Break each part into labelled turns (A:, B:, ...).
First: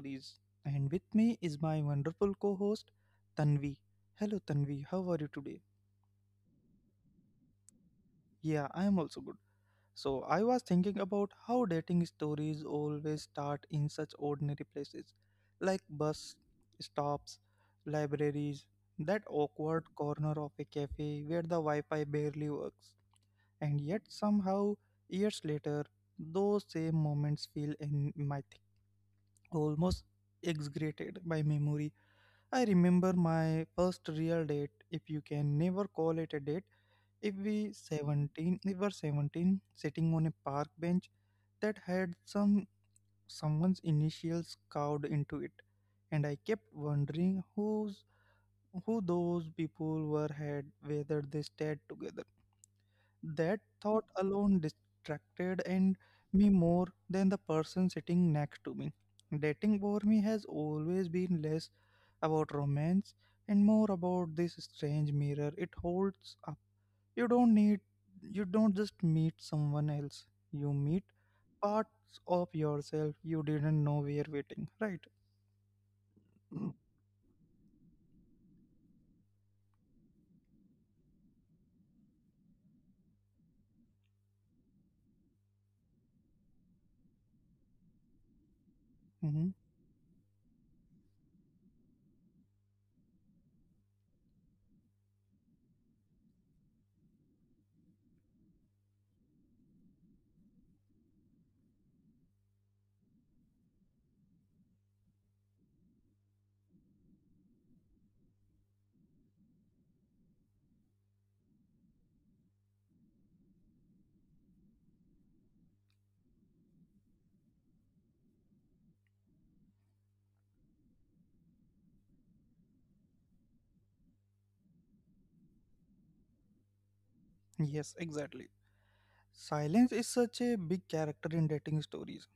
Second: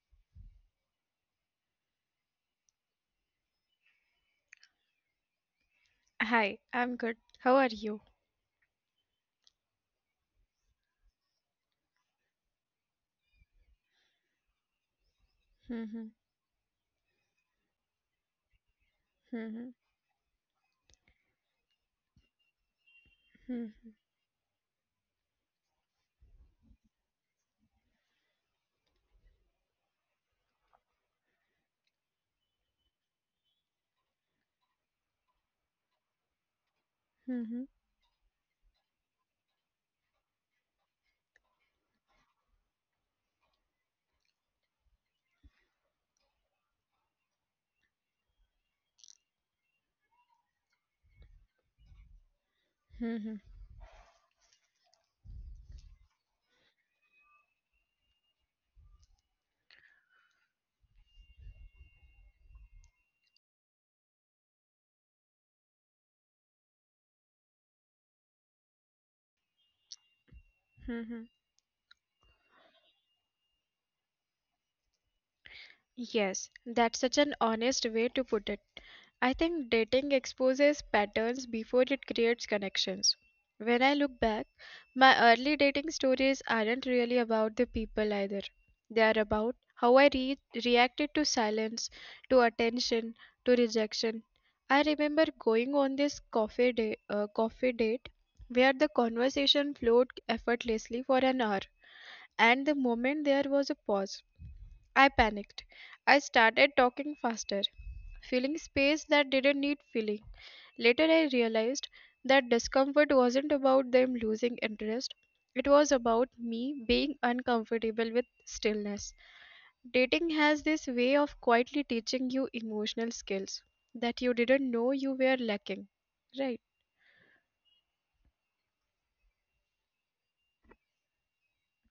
A: stories. And with me is my wonderful co host, Tanvi. Hello, Tanvi, how are you today?
B: Hi, I'm good. How are you?
A: Yeah, I am also good. So, I was thinking about how dating stories always start in such ordinary places like
B: Mhm,
A: bus stops, libraries, that
B: mhm,
A: awkward corner of a cafe where the Wi Fi barely works.
B: mhm,
A: And yet, somehow, years later, those same moments feel almost execrated by memory. I remember my first real date, if you can never call it a date. If we
B: mhm,
A: 17, we were 17, sitting on a park bench that had someone's initials carved into it, and I kept wondering who those people were had whether they stayed together. That
B: mhm,
A: thought alone distracted and me more than the person sitting next to me. Dating for me has always been less about romance and more about this strange mirror it holds up. You don't need you don't just meet someone else. You meet
B: mhm.
A: parts of yourself you didn't know were waiting, right? Mm-hmm.
B: Yes, that's such an honest way to put it. I think dating exposes patterns before it creates connections. When I look back, my early dating stories aren't really about the people either. They
A: Mm-hmm.
B: are about how reacted to silence, to attention, to rejection. I remember going on this coffee date where the conversation flowed effortlessly for an hour, and the moment there was a pause, I panicked. I started talking faster, filling space that didn't need filling. Later, I realized that discomfort wasn't about them losing interest, it was about me being uncomfortable with stillness. Dating has this way of quietly teaching you emotional skills that you didn't know you were lacking. Right?
A: Yes, exactly. Silence is such a big character in dating stories.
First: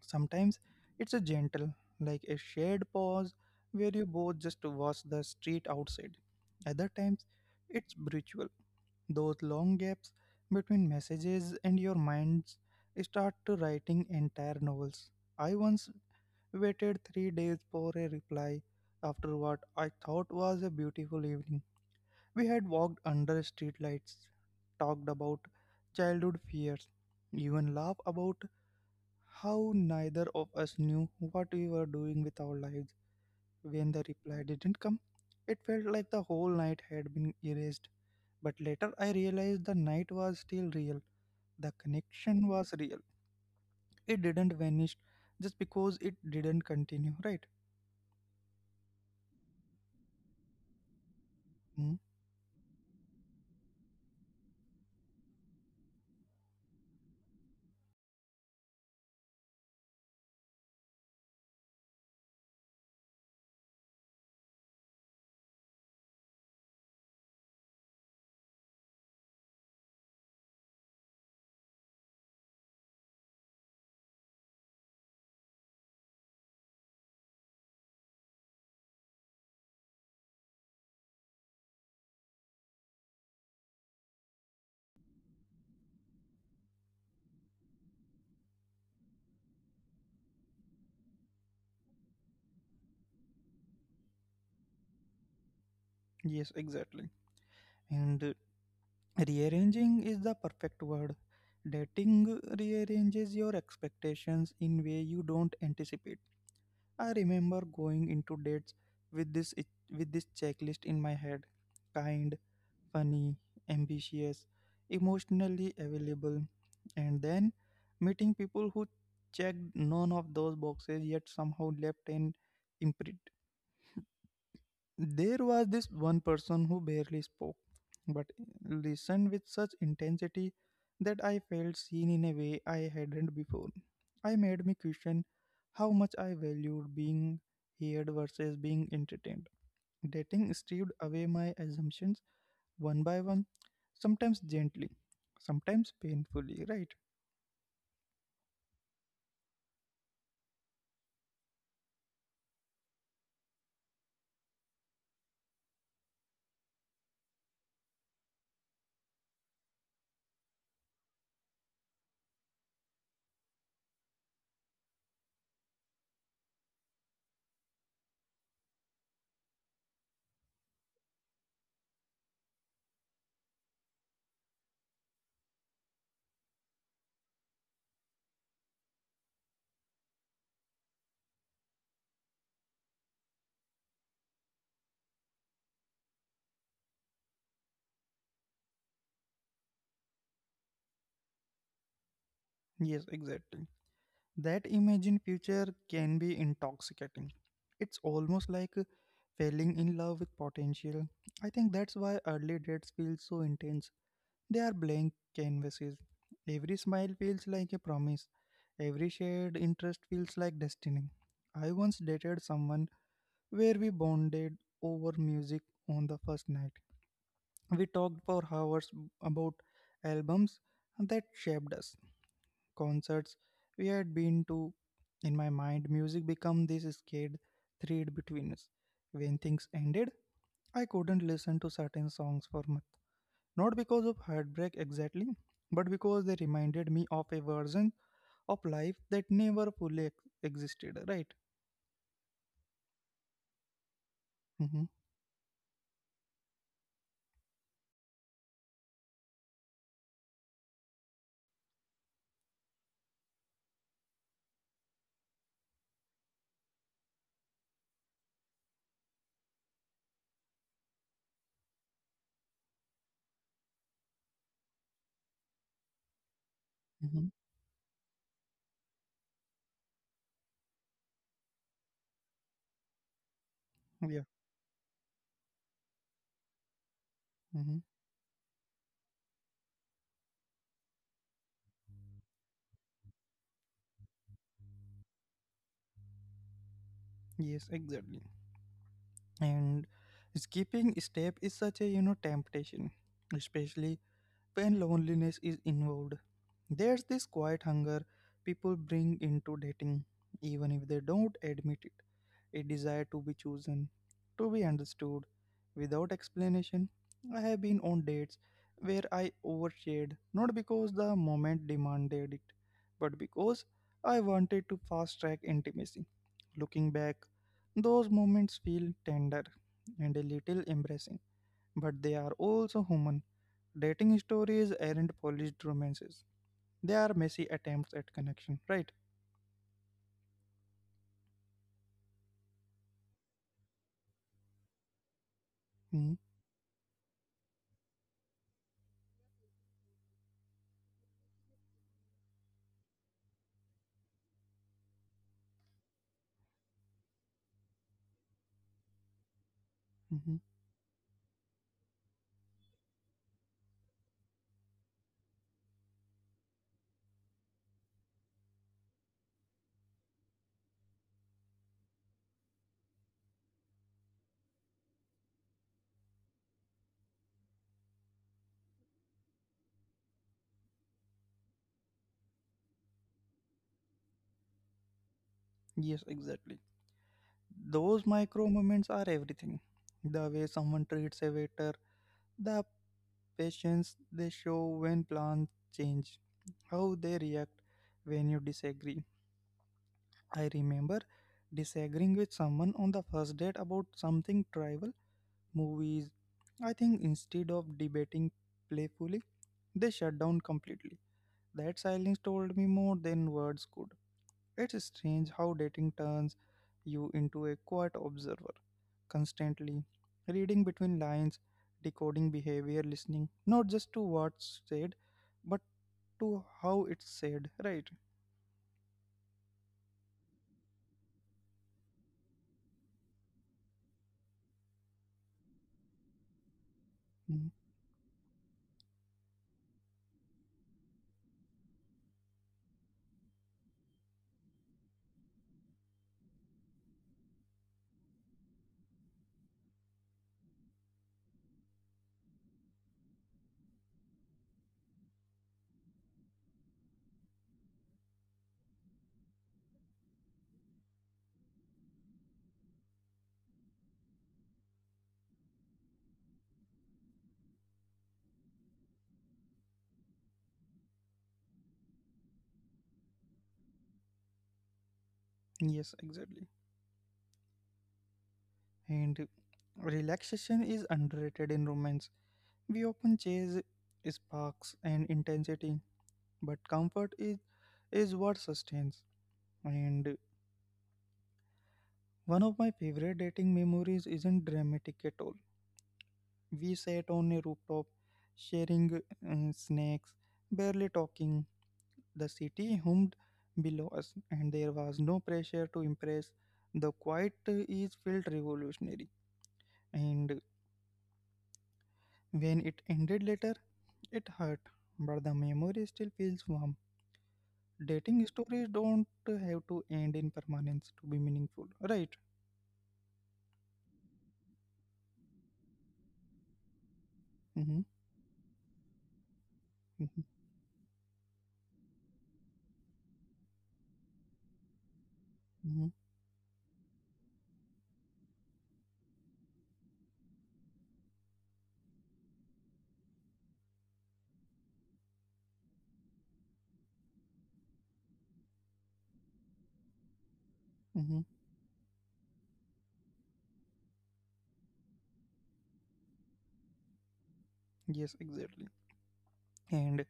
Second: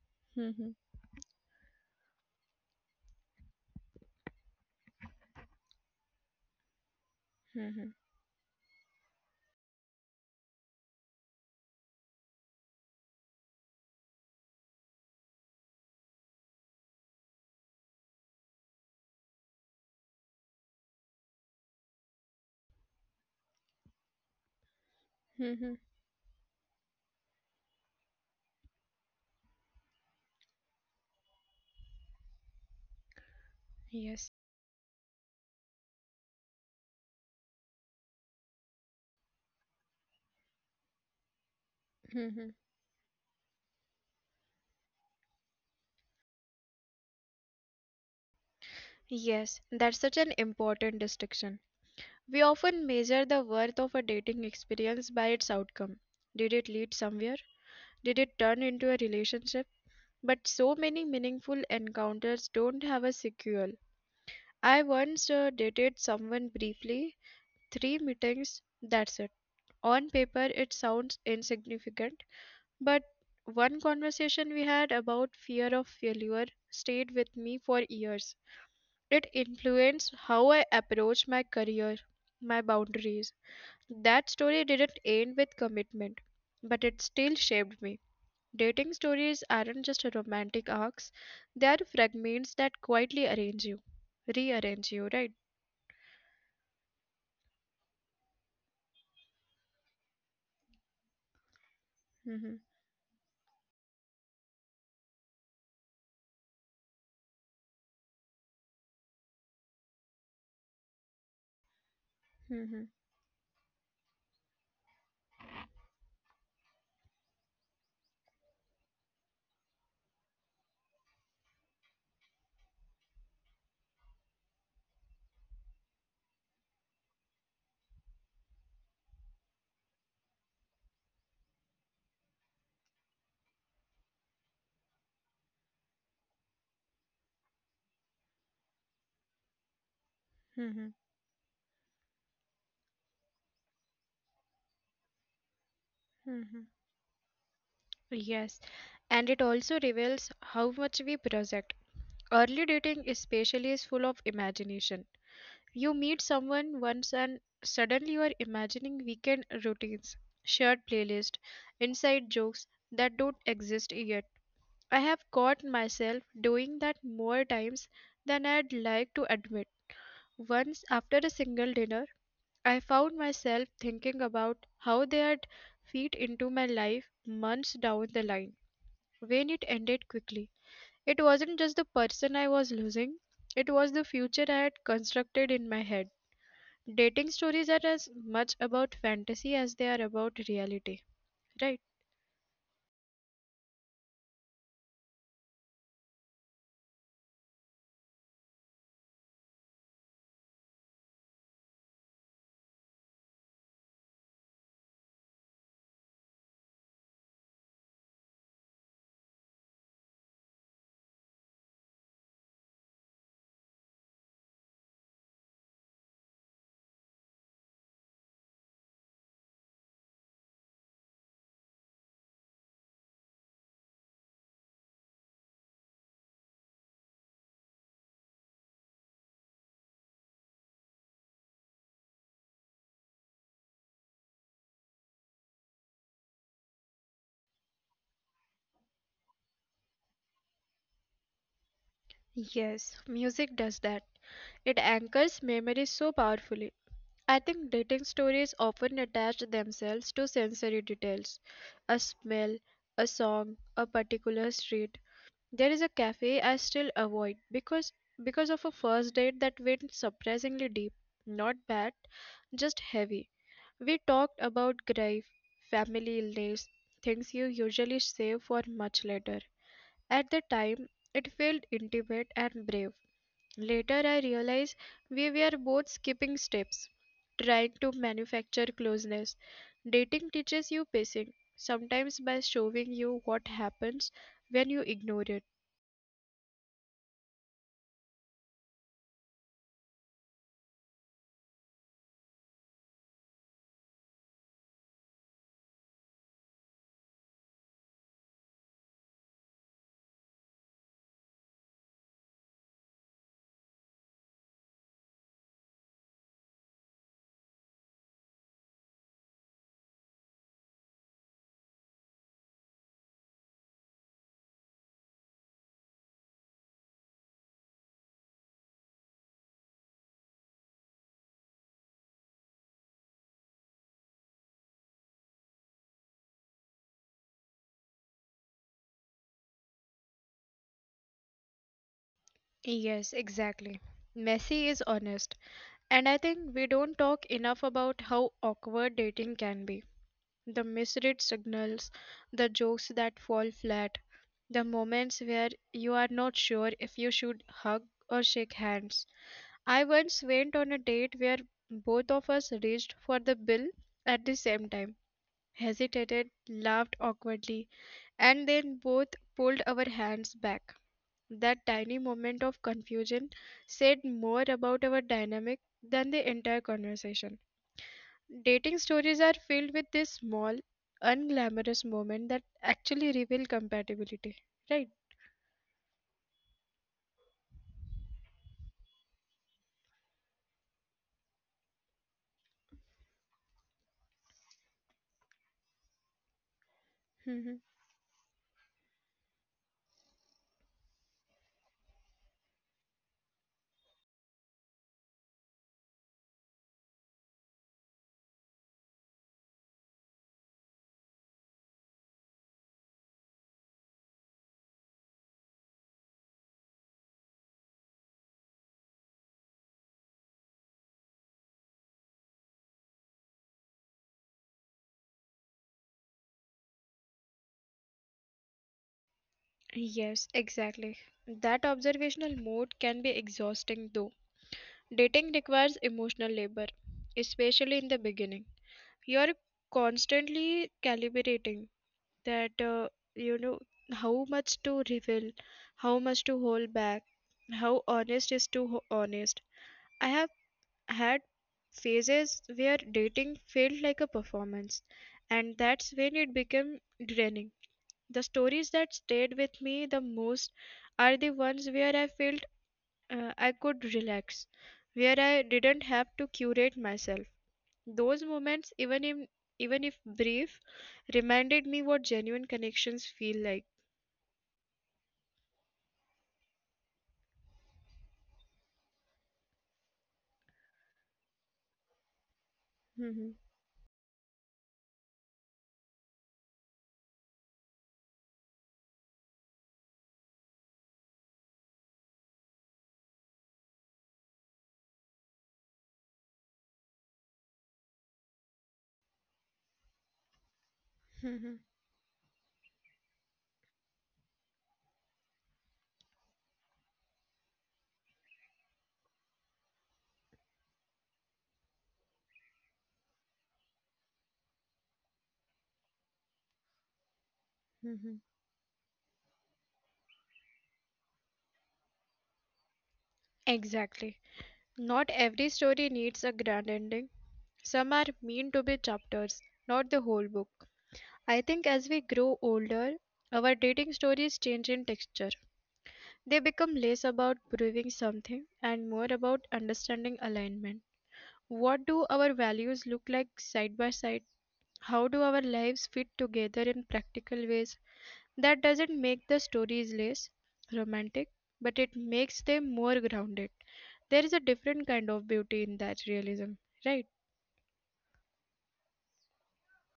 A: Sometimes
B: Mhm,
A: it's a gentle, like a shared pause where you both just watch the street outside. Other times it's
B: mhm,
A: brutal, those long gaps between messages and your minds start to writing entire novels. I once waited 3 days for a reply after what I thought was a beautiful evening. We had walked under streetlights, talked about
B: mhm,
A: childhood fears, even laughed about how neither of us knew what we were doing with our lives when the
B: Yes.
A: reply didn't come. It felt like the whole night had been erased, but later I realized the night was still real. The connection
B: mhm.
A: was real. It didn't vanish just because it didn't continue, right?
B: Yes, that's such an important distinction.
A: Hmm?
B: We often measure the worth of a dating experience by its outcome. Did it lead somewhere? Did it turn into a relationship? But so many meaningful encounters don't have a sequel. I once dated someone briefly, three meetings, that's it. On paper, it sounds insignificant, but one conversation we had about fear of failure stayed with me for years. It influenced how I approach my career, my boundaries. That story didn't end with commitment, but it still shaped me. Dating stories aren't just romantic arcs, they are fragments that quietly arrange you, rearrange you, right?
A: Yes, exactly. And rearranging is the perfect word. Dating
B: hmm
A: rearranges your expectations in way you don't anticipate. I remember going into dates with this with this checklist in my head. Kind,
B: hmm
A: funny, ambitious, emotionally available, and then meeting people who checked none of those boxes yet somehow left an imprint. There was this one person who barely spoke, but listened with such intensity that I felt seen in a way I hadn't before. I made me question how much I valued being heard versus being entertained. Dating stripped
B: hmm
A: away my assumptions one by one, sometimes gently, sometimes painfully,
B: hmm
A: right?
B: Yes, and it also reveals how much we project. Early dating, especially, is full of imagination. You meet someone once and suddenly you are imagining weekend routines, shared playlist, inside jokes that don't exist yet. I have caught myself doing that more times than I'd like to admit. Once, after a single dinner, I found myself thinking about how they had fit into my life months down the line when it ended quickly. It wasn't just the person I was losing, it was the future I had constructed in my head. Dating stories are as much about fantasy as they are about reality, right?
A: Yes, exactly. That imagined future can be intoxicating. It's almost like falling in love with potential. I think that's why early dates feel so intense. They are blank canvases. Every smile feels like a promise. Every shared interest feels like destiny. I once dated someone where we bonded over music on the first night. We talked for hours about albums that shaped us, concerts we had been to. In my mind, music became this scared thread between us. When things ended, I couldn't listen to certain songs for months. Not because of heartbreak exactly, but because they reminded me of a version of life that never fully ex- existed, right?
B: Yes, music does that.
A: Mm-hmm,
B: It anchors memories so powerfully. I think dating stories often attach themselves to sensory details, a smell, a song, a particular street. There is a cafe I still avoid because of a first date that went surprisingly deep. Not bad, just heavy. We talked about grief, family illness,
A: mm-hmm,
B: things you usually save for much later. At the time, it felt intimate and brave.
A: yeah,
B: Later, I realized we were both skipping steps,
A: mm-hmm,
B: trying to manufacture closeness. Dating teaches you pacing, sometimes by showing you what happens when you ignore it.
A: yes, exactly. And skipping step is such a you know temptation, especially when loneliness is involved. There's this quiet hunger people bring into dating, even if they don't admit it. A desire to be chosen, to be understood, without explanation. I have been on dates where I overshared, not because the moment demanded it, but because I wanted to fast track intimacy. Looking back, those moments feel tender and a little embarrassing, but they are also human. Dating stories aren't polished romances, they are messy attempts at connection, right?
B: Yes, exactly. Messy is honest.
A: Mm-hmm.
B: And I think we don't talk enough about how awkward dating can be. The misread signals, the jokes that fall flat, the moments where you are not sure if you should hug or shake hands. I once
A: Mm-hmm.
B: went on a date where both of us reached for the bill at the same time, hesitated, laughed awkwardly, and then both pulled our hands back. That tiny moment of confusion said more about our dynamic than the entire conversation. Dating stories are filled with this small, unglamorous moment that actually reveal compatibility, right?
A: Yes, exactly. Those micro moments are everything. The way someone treats a waiter, the patience they show when plans change, how they react
B: Mhm.
A: when you disagree. I remember disagreeing with someone on the first date about something trivial, movies. I think instead of debating playfully, they shut down completely. That silence told me more than words could. It's strange how dating turns you into a quiet observer, constantly reading between lines, decoding behavior, listening not just to what's said, but to how it's said, right?
B: Yes, exactly. That observational mode can be exhausting though. Dating requires emotional labor,
A: Mm.
B: especially in the beginning. You're constantly calibrating that, uh, you know, how much to reveal, how much to hold back, how honest is honest. I have had phases where dating felt like a performance, and that's when it became draining. The stories that stayed with me the most are the ones where I felt I could relax, where I didn't have to curate myself. Those moments, even if brief, reminded me what genuine connections feel like.
A: Yes, exactly. And relaxation is underrated in romance. We often chase sparks and intensity, but is what sustains. And one of my favorite dating memories isn't dramatic at all. We sat on a rooftop, sharing snacks, barely
B: Mhm,
A: talking.
B: mhm,
A: The city hummed below us, and there was no pressure to impress. The quiet is felt revolutionary, and when it ended later, it hurt, but the memory still feels warm. Dating
B: mhm.
A: stories don't have to end in permanence to be meaningful, right?
B: Exactly. Not every story needs a grand ending.
A: Mm-hmm,
B: Some are meant to be chapters, not the
A: mm-hmm,
B: whole book. I think as we grow older, our dating stories change in texture.
A: mm-hmm,
B: They become less about proving something and more about understanding alignment. What do our values look like side by side? How do our lives fit together in practical ways? That doesn't make the stories less
A: mm-hmm.
B: romantic, but it makes them more grounded. There is a different kind of beauty in that realism, right?
A: Yes, exactly. And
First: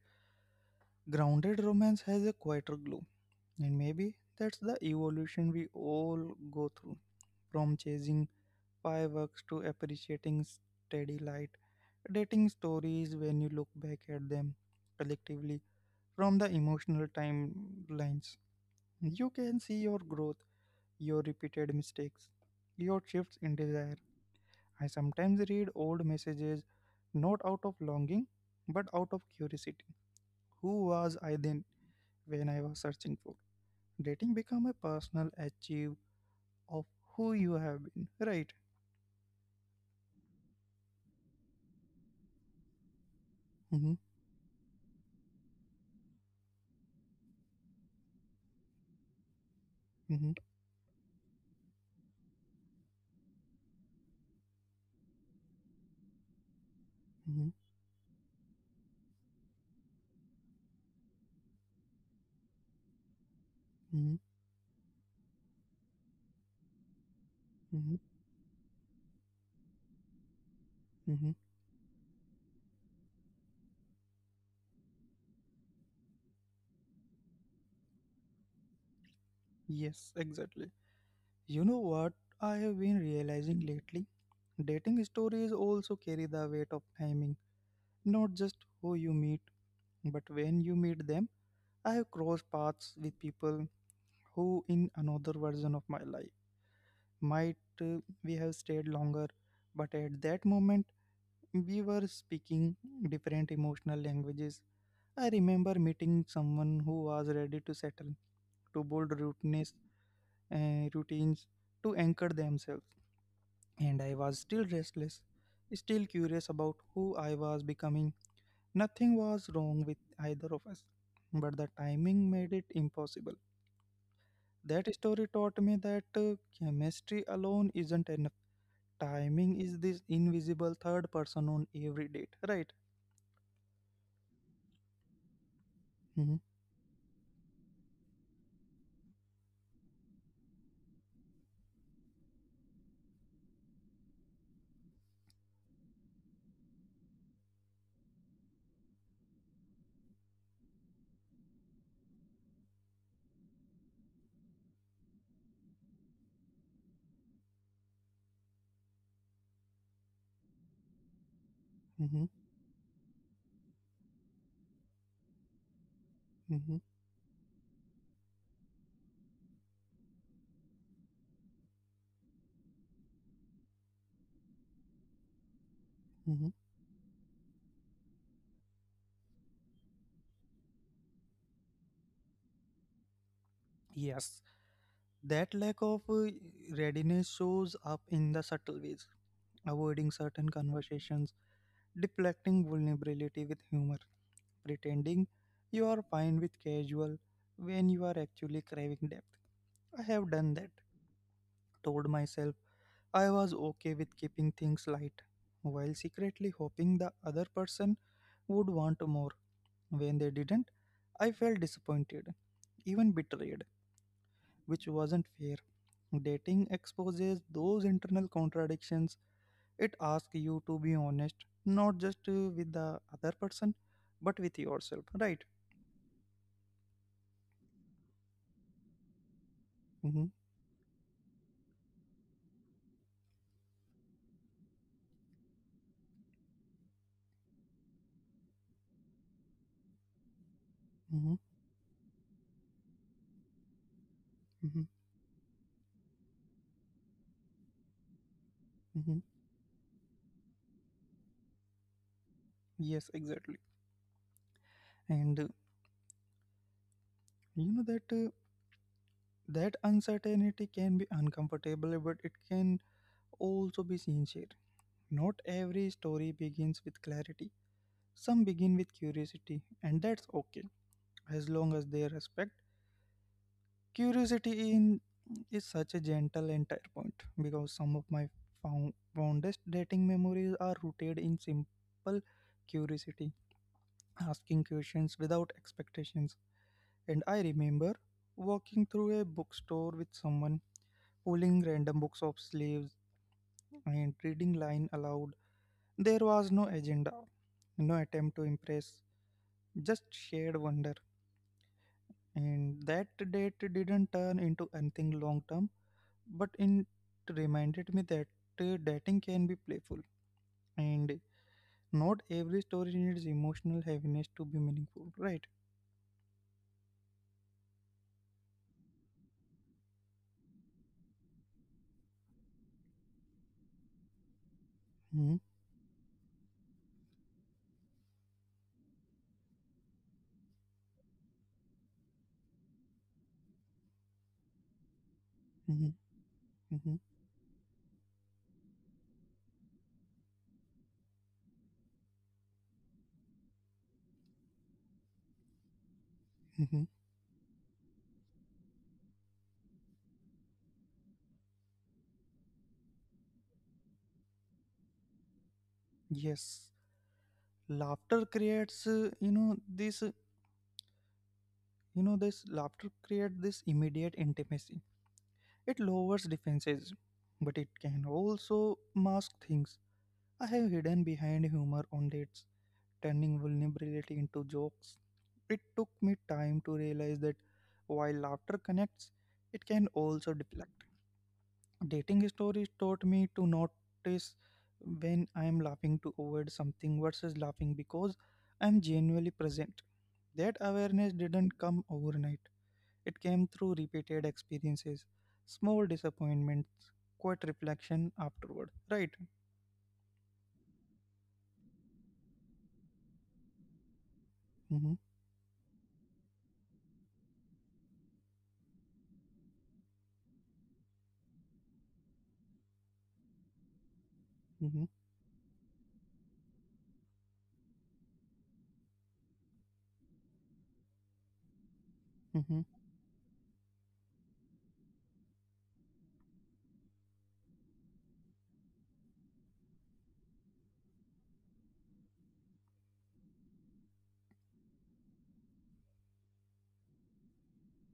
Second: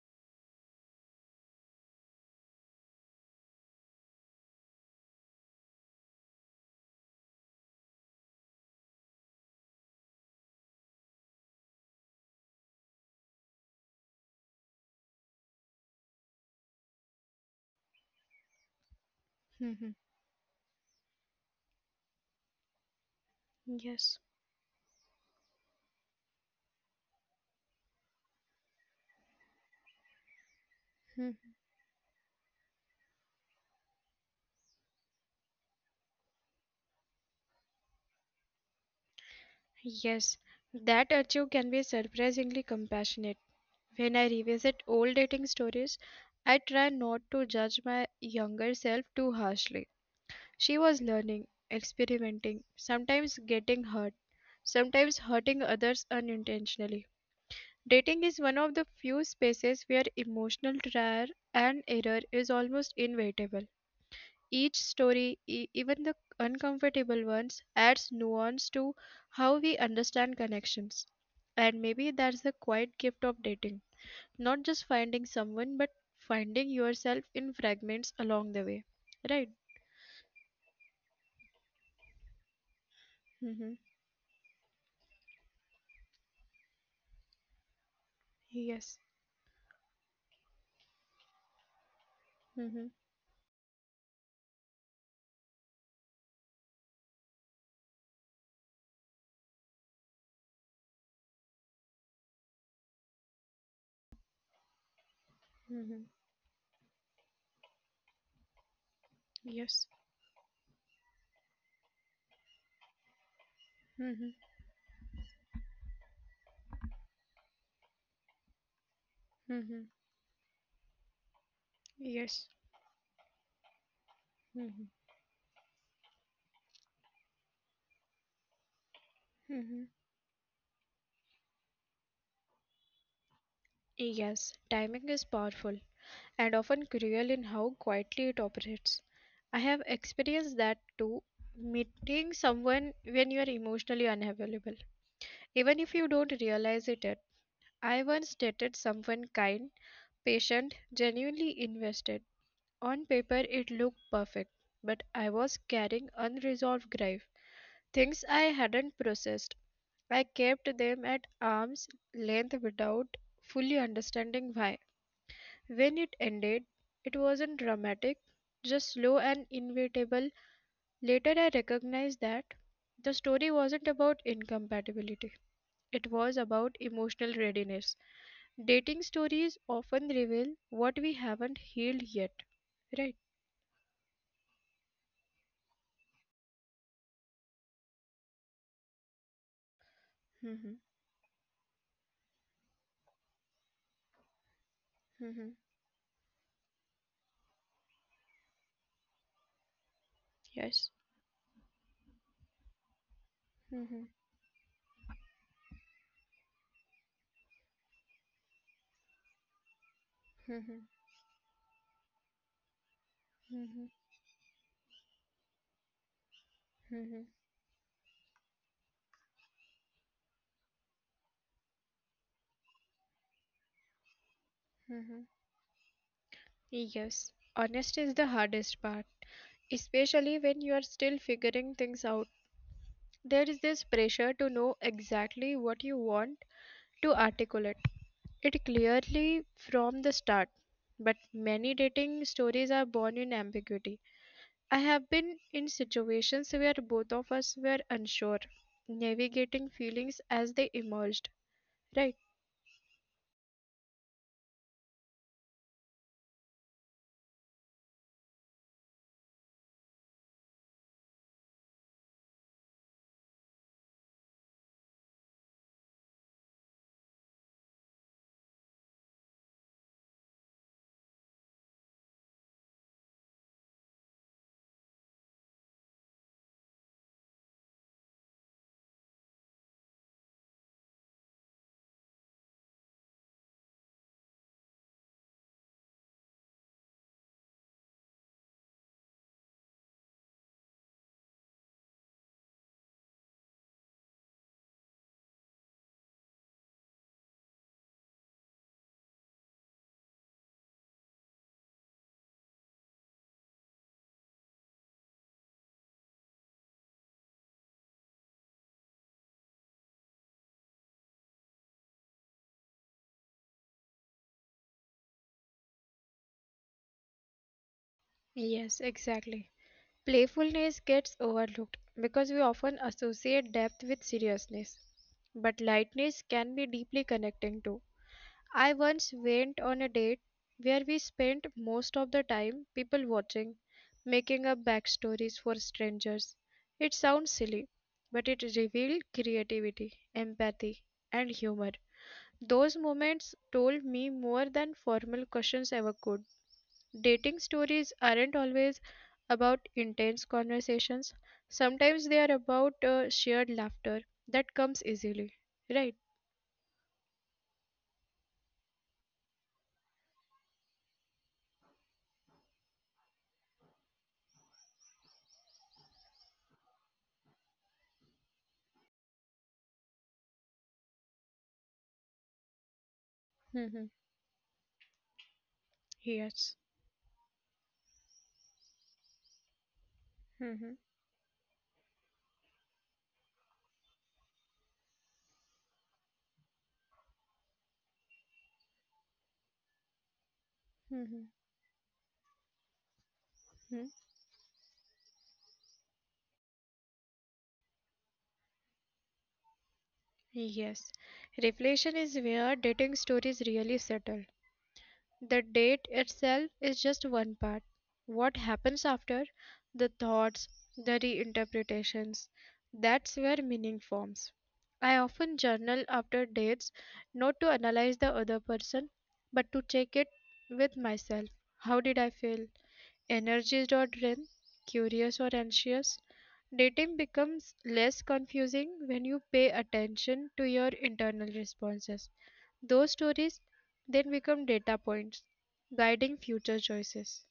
A: grounded romance has a quieter glow. And maybe that's the evolution we all go through, from chasing fireworks to appreciating steady light, dating stories when you look back at them collectively from the emotional timelines. You can see
B: hmm
A: your growth, your repeated mistakes, your shifts in desire.
B: Yes.
A: I sometimes read old messages not out of longing but out of curiosity. Who was I
B: hmm
A: then, when I was searching for? Dating become a personal achieve of who you have been, right?
B: Yes, that archive can be surprisingly compassionate.
A: Mm-hmm,
B: When I revisit old dating stories, I try not to judge my younger self too harshly.
A: mm-hmm,
B: She was learning, experimenting, sometimes getting hurt, sometimes hurting others unintentionally.
A: mm-hmm,
B: Dating is one of the few spaces where emotional trial and error is almost inevitable.
A: mm-hmm,
B: Each story, even the uncomfortable ones,
A: mm-hmm,
B: adds nuance to how we understand connections.
A: mm-hmm.
B: And maybe that's the quiet gift of dating. Not just finding someone, but finding yourself in fragments along the way. Right?
A: Yes, exactly. You know what, I have been realizing
B: hmm
A: lately, dating stories also carry the weight of timing, not just who you
B: Yes.
A: meet but when you meet them. I have crossed paths
B: hmm
A: with people who, in another version of my life, might we have stayed longer, but at that moment we were speaking different emotional languages. I remember meeting
B: Mm-hmm.
A: someone who was ready to settle, to build
B: Yes.
A: routines, to anchor themselves. And I was
B: Mm-hmm.
A: still restless, still curious about who I was becoming. Nothing was wrong
B: Mm-hmm.
A: with either of us, but the timing made
B: Yes.
A: it impossible. That
B: Mm-hmm.
A: story taught me that chemistry alone isn't enough. Timing is
B: Mm-hmm.
A: this invisible third person on every date, right?
B: Yes. Timing is powerful
A: Hmm.
B: and often cruel in how quietly it operates. I have experienced that too. Meeting someone when you are emotionally unavailable, even if you don't realize it yet. I once dated someone kind, patient, genuinely invested. On paper, it looked perfect, but I was carrying unresolved grief, things I hadn't processed. I kept them at arm's
A: Hmm.
B: length without fully understanding why. When it ended, it wasn't dramatic, just slow and inevitable. Later, I recognized that the story wasn't about incompatibility, it was
A: Mhm.
B: about emotional readiness. Dating stories often reveal what we haven't healed yet, right?
A: Yes, that lack of readiness shows up in the subtle ways, avoiding certain
B: Mm-hmm.
A: conversations, deflecting vulnerability with humor, pretending
B: Mm-hmm.
A: you are fine with casual when you are actually craving depth. I have done that,
B: Yes.
A: told myself I was okay with
B: Mm-hmm.
A: keeping things light, while secretly hoping the other person would want more. When they didn't,
B: Mm-hmm.
A: I felt disappointed, even betrayed, which wasn't fair. Dating exposes
B: Mm-hmm.
A: those internal contradictions. It asks you to be honest, not just with the other person, but with yourself, right?
B: Mm-hmm. Yes. Honesty is the hardest part,
A: Mm-hmm,
B: especially when you are still figuring things out. There is this pressure to know exactly what you want, to articulate it clearly from the start.
A: mm-hmm,
B: But many dating stories are born in ambiguity.
A: mm-hmm,
B: I have been in situations where both of us were unsure,
A: mm-hmm.
B: navigating feelings as they emerged. Right?
A: Yes, exactly. And you know that uh, that uncertainty can be uncomfortable, but it can also be sincere. Not every story begins with clarity. Some begin with curiosity, and that's okay as long as they respect. Curiosity in is such a gentle entire point, because some of my fondest dating memories are rooted in simple curiosity, asking questions without expectations. And I remember walking through a bookstore with someone, pulling random books off sleeves and reading line aloud. There was no agenda, no attempt to impress, just shared wonder. And that date didn't turn into anything long term, but it reminded me that dating can be playful, and not every story needs emotional heaviness to be meaningful, right?
B: Yes, exactly. Playfulness gets overlooked because we often associate depth with seriousness,
A: Hmm.
B: but lightness can be deeply connecting too. I once went on a date where we spent most of the time people watching, making up backstories for
A: Hmm.
B: strangers.
A: Hmm.
B: It sounds silly, but it revealed creativity, empathy, and humor. Those moments told me more than formal questions ever could.
A: Hmm.
B: Dating stories aren't always about intense conversations, sometimes they are about shared laughter that comes easily. Right?
A: Yes, laughter creates you know this laughter creates this immediate intimacy, it lowers defenses, but it can also mask things. I have hidden behind humor on dates, turning
B: hmm
A: vulnerability into jokes. It took me
B: Yes.
A: time to realize that while laughter connects, it can also
B: hmm
A: deflect. Dating stories taught me to notice when I am laughing to avoid something versus laughing because I am genuinely present. That awareness
B: hmm
A: didn't come overnight, it came through repeated experiences, small disappointments, quiet reflection afterward. Right?
B: Yes, reflection is where dating stories really settle.
A: Mm-hmm,
B: The date itself is just one part. What happens after, the thoughts, the reinterpretations, that's where meaning forms.
A: mm-hmm,
B: I often journal after dates, not to analyze the other person, but to check it with myself. How did
A: mm-hmm.
B: I feel? Energies.rin, curious or anxious. Dating becomes less confusing when you pay attention to your internal responses. Those stories then become data points guiding future choices.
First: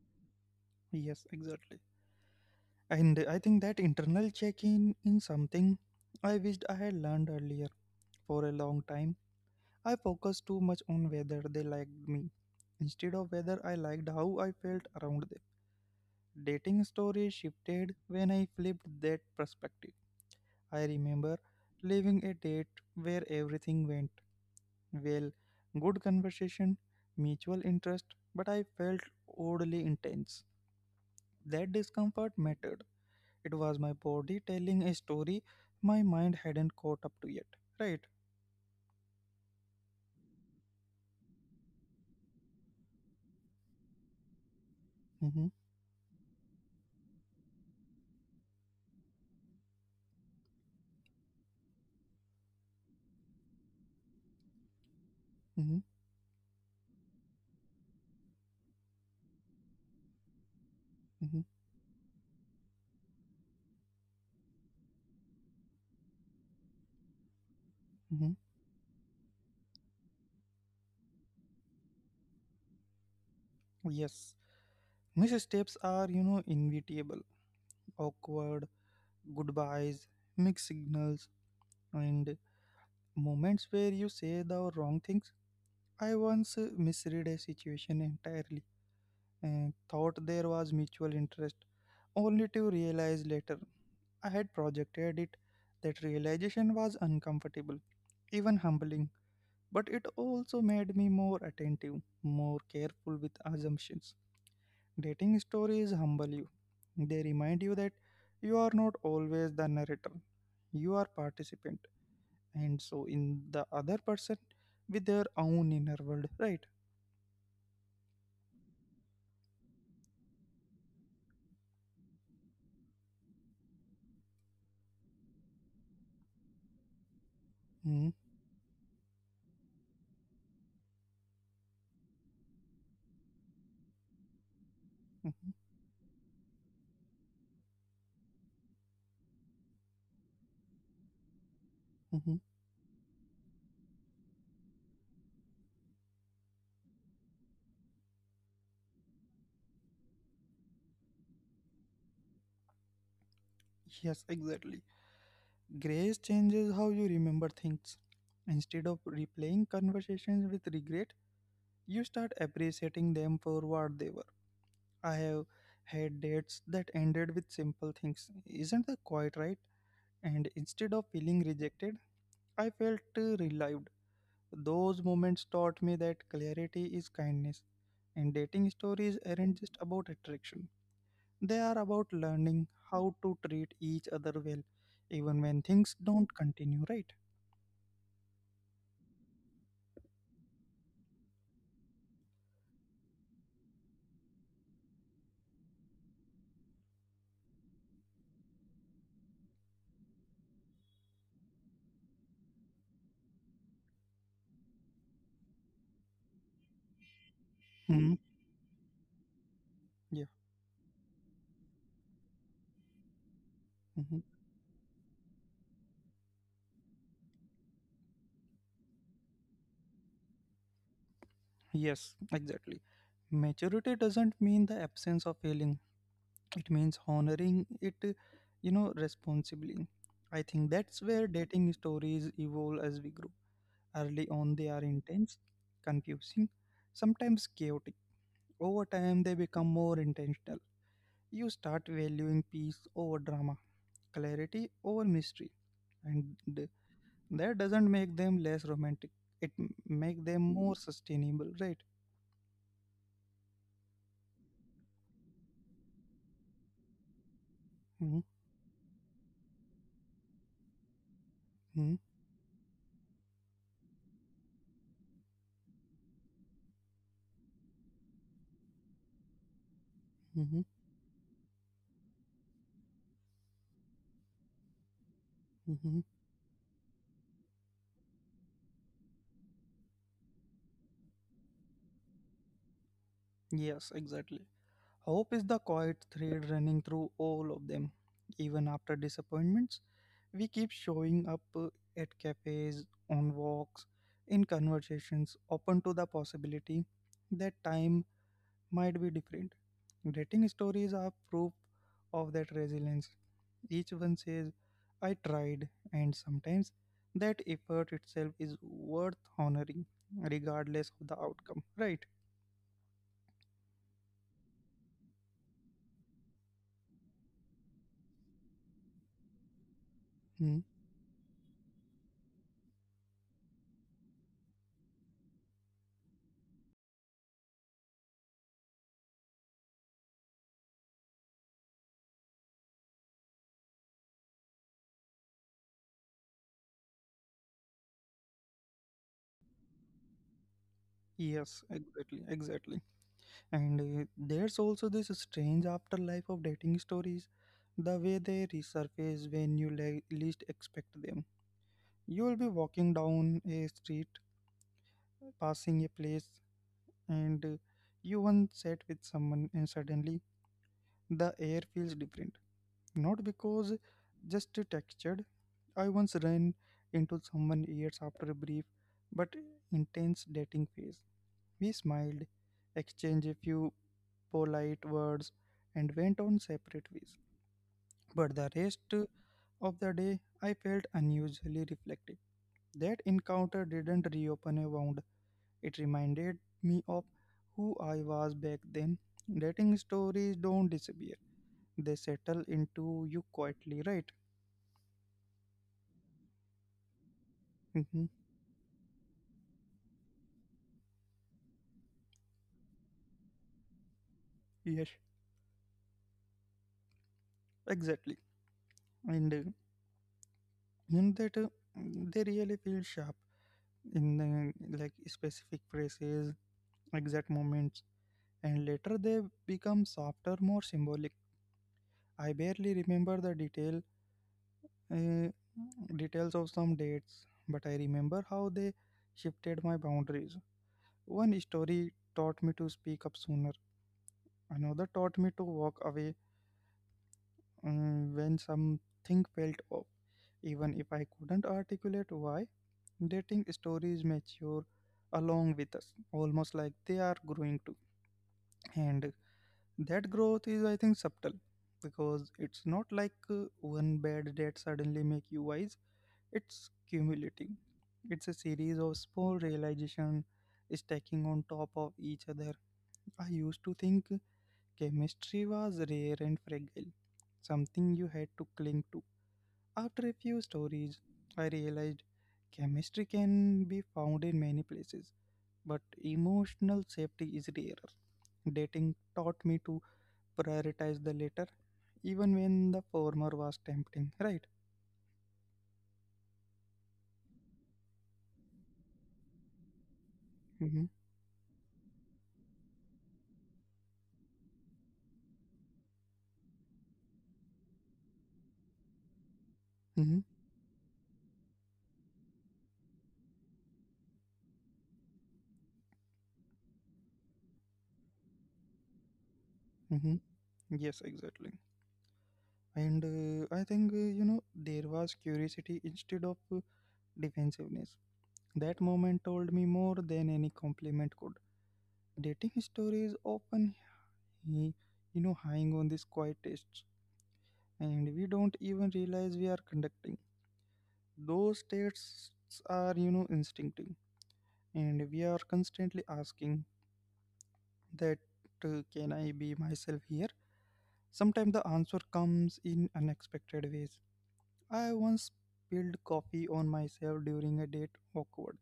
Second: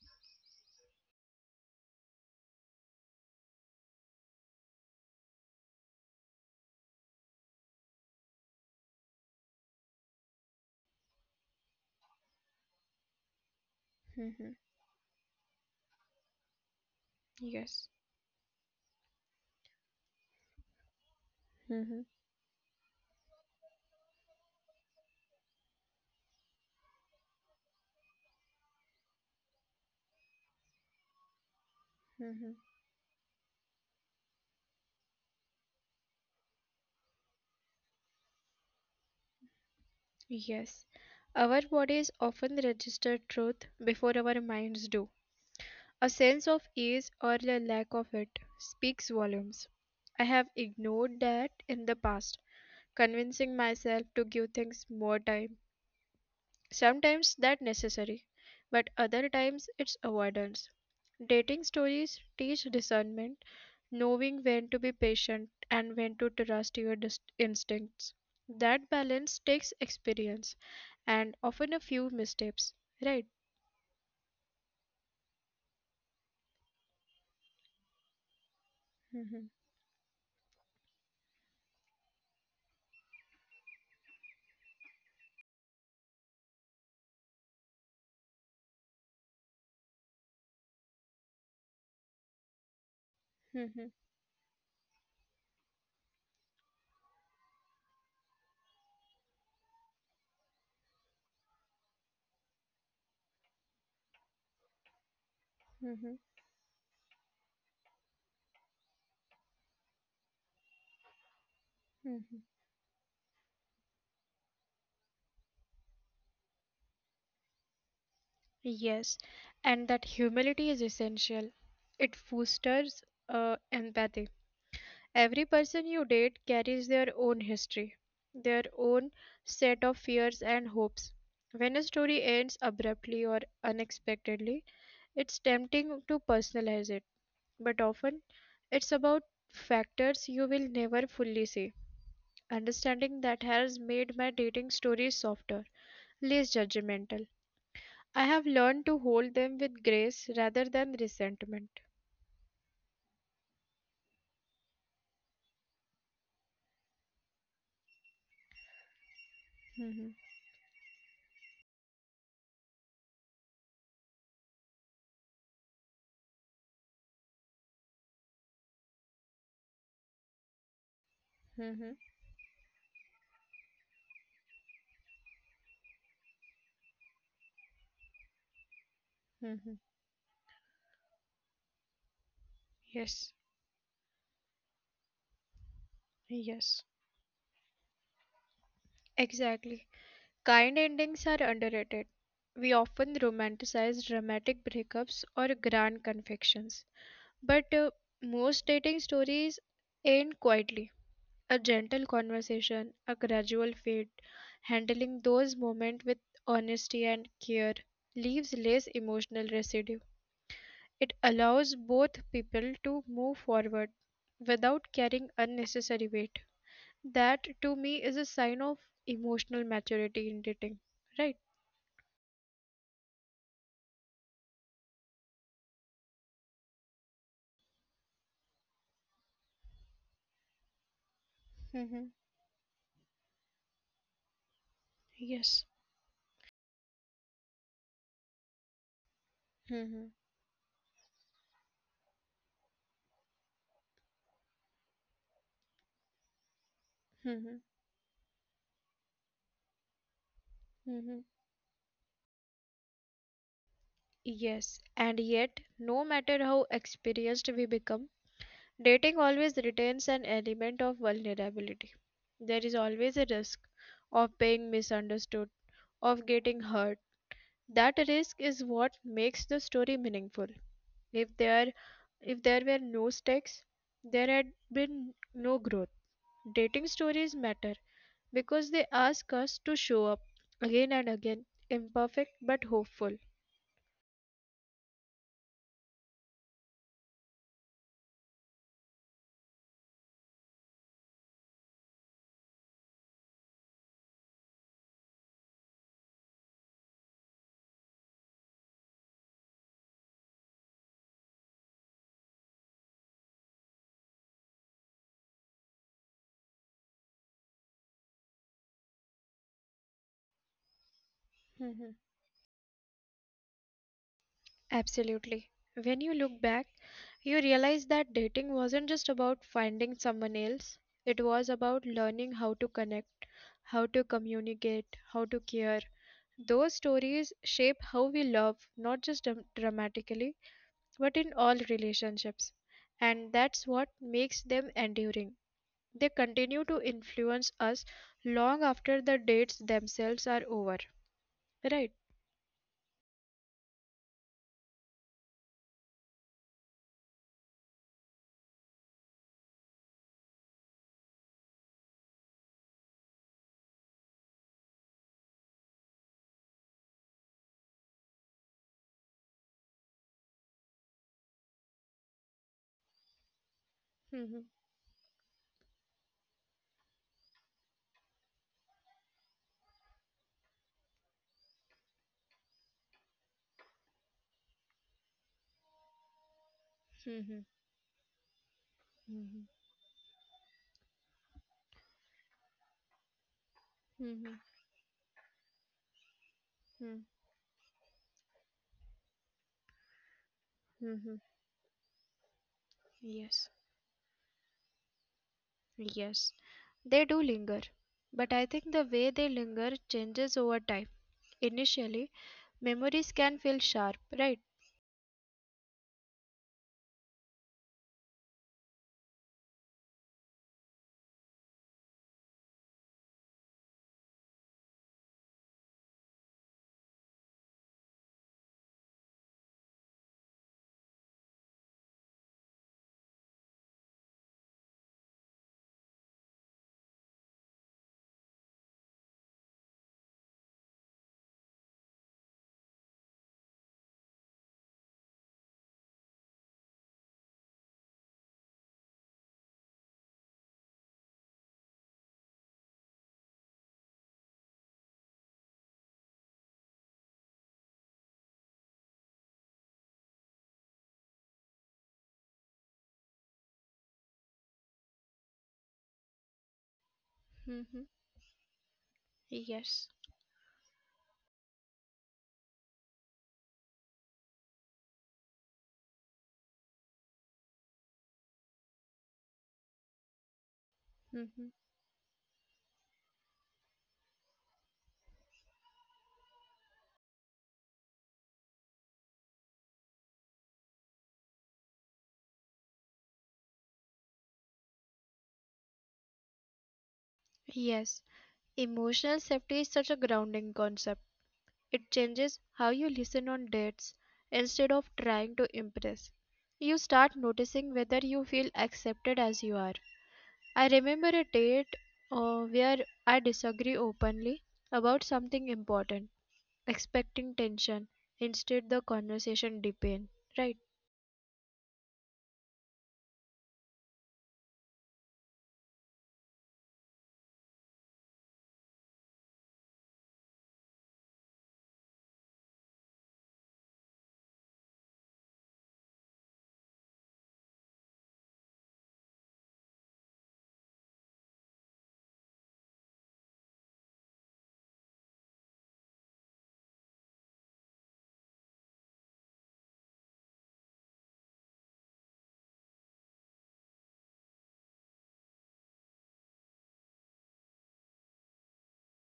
A: Yes, exactly. And I think that internal check in something I wished I had learned earlier. For a long time, I focused too much on whether they liked me instead of whether I liked
B: Mhm.
A: how I felt around them. Dating stories
B: Yes.
A: shifted when I flipped that perspective. I remember
B: Mhm.
A: leaving a date where everything went well, good conversation, mutual interest, but I felt oddly intense. That
B: Mhm.
A: discomfort mattered, it was my body telling a story my mind hadn't caught up to yet. Right?
B: Yes. Our bodies often register truth before our minds do.
A: Mm-hmm,
B: A sense of ease or the lack of it speaks volumes. I have ignored that in the past, convincing myself to give things more time.
A: mm-hmm,
B: Sometimes that necessary, but other times it's avoidance.
A: mm-hmm,
B: Dating stories teach discernment, knowing when to be patient and when to trust your instincts.
A: mm-hmm.
B: That balance takes experience and often a few missteps, right?
A: Yes. Missteps are, inevitable. Awkward
B: Mhm,
A: goodbyes, mixed signals, and moments where you say the wrong things. I once misread a situation entirely and thought there was mutual interest, only to realize later
B: mhm,
A: I had projected it. That realization was uncomfortable, even humbling, but it also made me more attentive, more careful with assumptions. Dating stories
B: mhm,
A: humble you. They remind you that you are not always the narrator. You are participant,
B: mhm.
A: and so in the other person, with their own inner world, right?
B: Yes, and that humility is essential. It fosters empathy. Every person you date carries their own history,
A: Hmm.
B: their own set of fears and hopes. When a story ends abruptly or unexpectedly, it's
A: Hmm.
B: tempting to personalize it, but often it's about factors you will never fully see. Understanding that has made my dating stories softer, less judgmental. I have learned to hold them with grace rather than resentment.
A: Yes, exactly. Grace changes how you remember things. Instead of replaying
B: Mm-hmm,
A: conversations with regret, you start appreciating them for what they were. I have had dates that ended with simple things. Isn't that quite right? And instead of feeling rejected,
B: mm-hmm,
A: I felt relieved. Those moments taught me that clarity is kindness. And dating stories aren't
B: mm-hmm.
A: just about attraction, they are about learning how
B: Yes,
A: to treat each other well, even when things don't
B: Yes.
A: continue right.
B: exactly. Kind endings are underrated. We often romanticize dramatic breakups or grand confections, but most dating stories end quietly. A gentle conversation, a gradual fade, handling those moments with honesty and care leaves
A: Hmm.
B: less emotional residue.
A: Yeah.
B: It allows both people to move forward
A: Hmm.
B: without carrying unnecessary weight. That to me is a sign of emotional maturity in dating, right?
A: Yes, exactly. Maturity doesn't mean the absence of failing, it means honoring it, you know, responsibly. I think that's where
B: Mm-hmm.
A: dating stories evolve as we grow. Early on, they are
B: Yes.
A: intense, confusing, sometimes chaotic. Over time, they
B: Mm-hmm.
A: become more intentional. You start valuing peace over drama, clarity over mystery, and
B: Mm-hmm.
A: that doesn't make them less romantic. It make them
B: Mm-hmm.
A: more sustainable, right?
B: Yes. And yet, no matter how experienced we become,
A: Mm-hmm,
B: dating always retains an element of vulnerability. There is always a risk of being misunderstood, of getting hurt. That risk is what makes the story meaningful.
A: mm-hmm,
B: If there If there were no stakes, there had been no growth.
A: mm-hmm.
B: Dating stories matter because they ask us to show up again and again, imperfect but hopeful.
A: Yes, exactly. Hope is the quiet thread running through all of them. Even after disappointments, we keep showing up at cafes, on walks, in conversations, open to the possibility that time might be different. Dating stories are proof of that resilience. Each one says, I tried, and sometimes that effort itself is worth honoring, regardless of the
B: Mhm.
A: outcome. Right?
B: Absolutely. When you look back, you realize that dating wasn't just about finding someone else,
A: Hmm.
B: it was about learning how to connect, how to communicate, how to care. Those stories shape how we love, not just dramatically, but in all relationships. And that's what makes them enduring. They continue to influence us long after the dates themselves are over. Right?
A: Yes, exactly, exactly. And there's also this strange afterlife of dating stories, the way they resurface when you least expect them. You will be walking down a street, passing a place, and you once sat with someone, and suddenly the air feels different. Not because
B: Mm-hmm.
A: just textured. I once ran into someone years after a brief but intense dating phase. We smiled, exchanged a few polite words, and went on separate
B: Mm-hmm.
A: ways. But the rest
B: Mm-hmm.
A: of the day, I felt unusually reflective. That encounter
B: Mm-hmm.
A: didn't reopen a wound, it reminded
B: Mm-hmm.
A: me of who I was back then. Dating stories don't
B: Mm-hmm.
A: disappear, they settle into
B: Yes.
A: you quietly, right?
B: Yes. They do linger. But
A: Hmm.
B: I think the way they linger changes over time. Initially, memories can feel sharp, right?
A: Yes, exactly. And you know that they really feel sharp in like specific phrases, exact moments, and later they become softer, more symbolic. I barely remember the uh, details of some dates, but I remember how they shifted my boundaries. One story taught me to speak up sooner. Another taught me to walk away when something felt off, even if I couldn't articulate why. Dating stories mature along with us, almost like they are growing too. And that growth is, I think, subtle, because it's not like one bad debt suddenly make you wise, it's
B: Mm-hmm.
A: cumulating, it's a series of small
B: Yes.
A: realization stacking on top of each other. I used to think chemistry was rare and fragile, something you had to cling to. After a few stories
B: Mm-hmm.
A: I realized chemistry can be found in many places, but emotional safety is rarer. Dating taught me to prioritize the latter even when the former was tempting, right?
B: Yes. Emotional safety is such a grounding concept.
A: Mm-hmm.
B: It changes how you listen on dates. Instead of trying to impress, you start noticing whether you feel accepted as you are. I
A: Mm-hmm.
B: remember a date where I disagree openly about something important, expecting tension. Instead, the conversation deepened. Right?
A: Mm-hmm. Yes, exactly. And I think, you know, there was curiosity instead of defensiveness. That moment told me more than any compliment could. Dating stories often, he- you know, hang on these quiet tests, and we don't even realize we are conducting. Those tests are, you know, instinctive, and we are constantly asking that can I be myself here? Sometimes the answer comes in unexpected ways. I once spilled coffee on myself during a date, awkward,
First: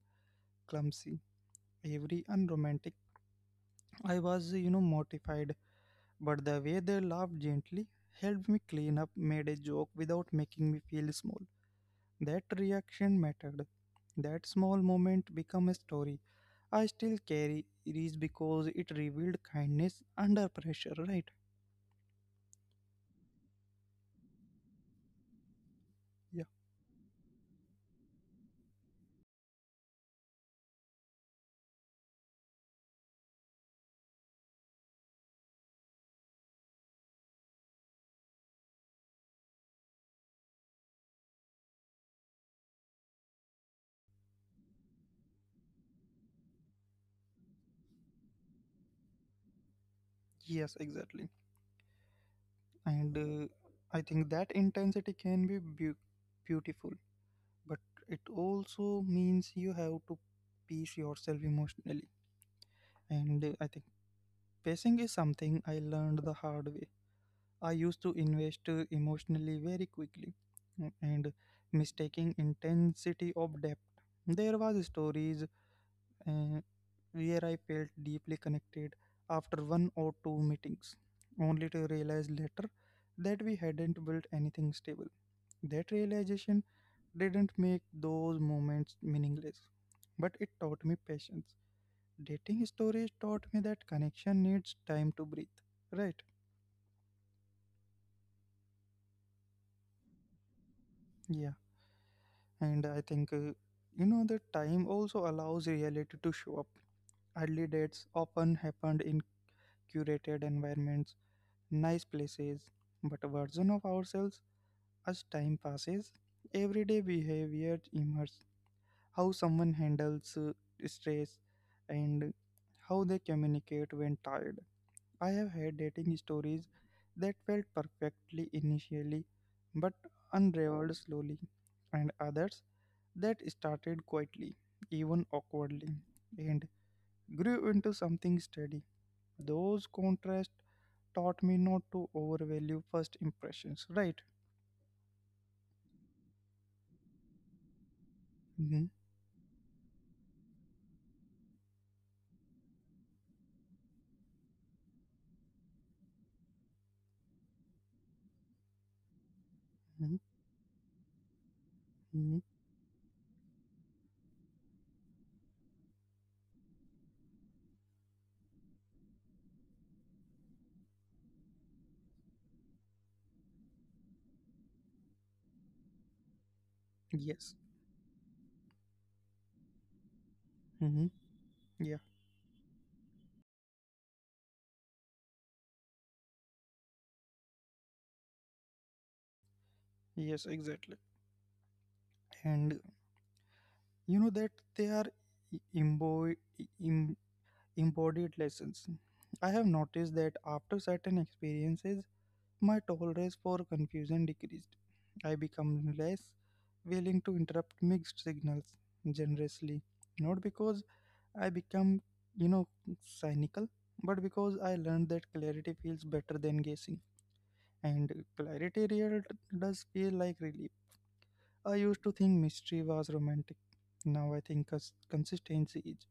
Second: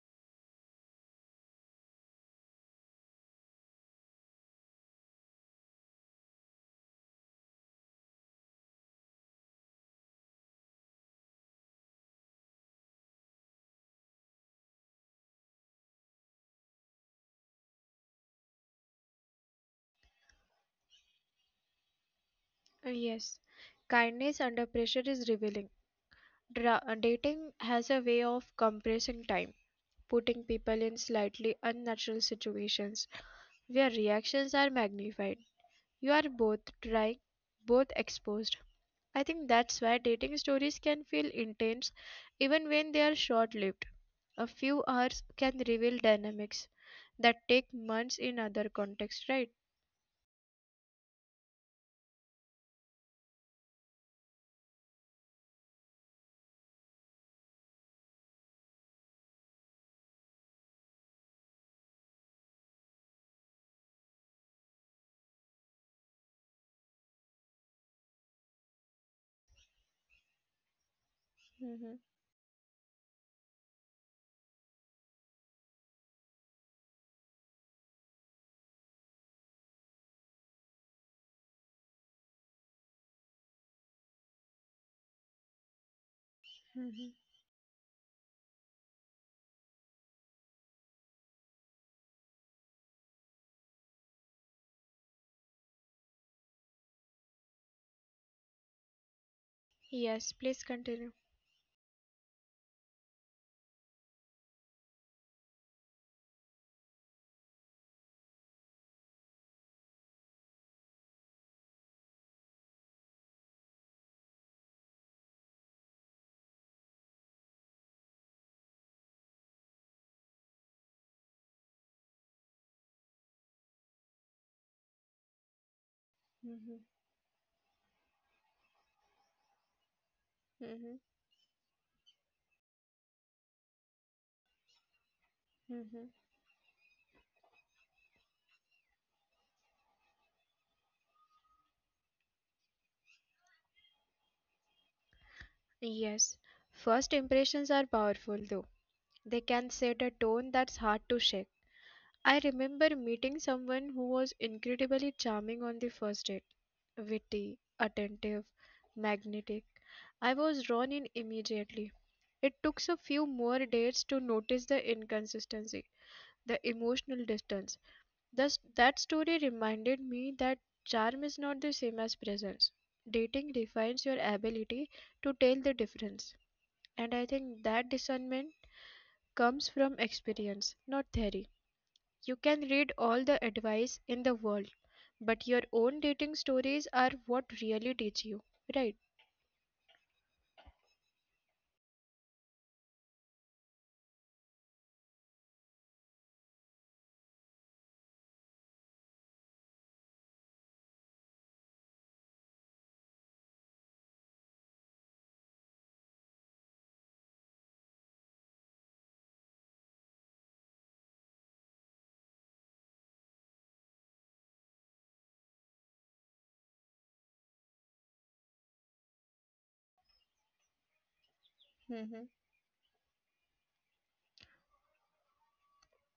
A: clumsy, every unromantic. I was, you know, mortified, but the way they laughed gently, helped me clean up, made a joke without making me feel small. That reaction mattered. That small moment became a story. I still carry it is because it revealed kindness under pressure, right?
B: Yes. Kindness under pressure is revealing.
A: Yeah.
B: Dating has a way of compressing time, putting people in slightly unnatural situations where reactions are magnified. You are both trying, both exposed. I think that's why dating stories can feel intense even when they are short lived. A few hours can reveal dynamics that take months in other contexts, right?
A: Yes, exactly. And I think that intensity can be beautiful, but it also means you have to pace yourself emotionally. And I think pacing is something I learned the hard way. I used to invest emotionally very quickly, and
B: hmm
A: mistaking intensity of depth, there was stories uh, where I felt deeply connected after one or two meetings, only to realize later that we hadn't built anything stable. That realization
B: hmm
A: didn't make those moments meaningless, but it taught me patience. Dating stories taught me that connection needs time to breathe. Right?
B: Yes, please continue.
A: Yeah. And I think, you know, that time also allows reality to show up. Early dates often happened in curated environments, nice places, but a version of ourselves. As time passes, everyday behavior emerges, how someone handles stress and how they communicate when tired. I have had dating
B: hmm
A: stories that felt perfectly initially but
B: hmm
A: unraveled slowly, and others that started quietly, even
B: hmm
A: awkwardly, and grew into something steady. Those contrasts taught me not to overvalue first impressions, right?
B: Yes, first impressions are powerful though.
A: Mm-hmm.
B: They can set a tone that's hard to shake. I remember meeting someone who was incredibly charming on the first date, witty, attentive, magnetic.
A: Mm-hmm.
B: I was drawn in immediately.
A: Mm-hmm.
B: It took a few more dates to notice the inconsistency, the emotional distance. Thus, that story reminded me that charm is not the same as presence. Dating refines your ability to tell the difference. And I
A: Yes.
B: think that discernment comes from experience, not
A: Mm-hmm.
B: theory.
A: Yeah.
B: You can read all the advice in the world, but your own dating stories are what really teach you, right?
A: Yes, exactly. And you know that they are e- embo- embodied lessons. I have noticed that after certain experiences my tolerance for confusion decreased. I become less willing to interrupt mixed signals generously, not because I become, you know, cynical, but because I learned that clarity feels better than guessing. And clarity real does feel like relief. I used to
B: Mm-hmm.
A: think mystery was romantic, now I think consistency is.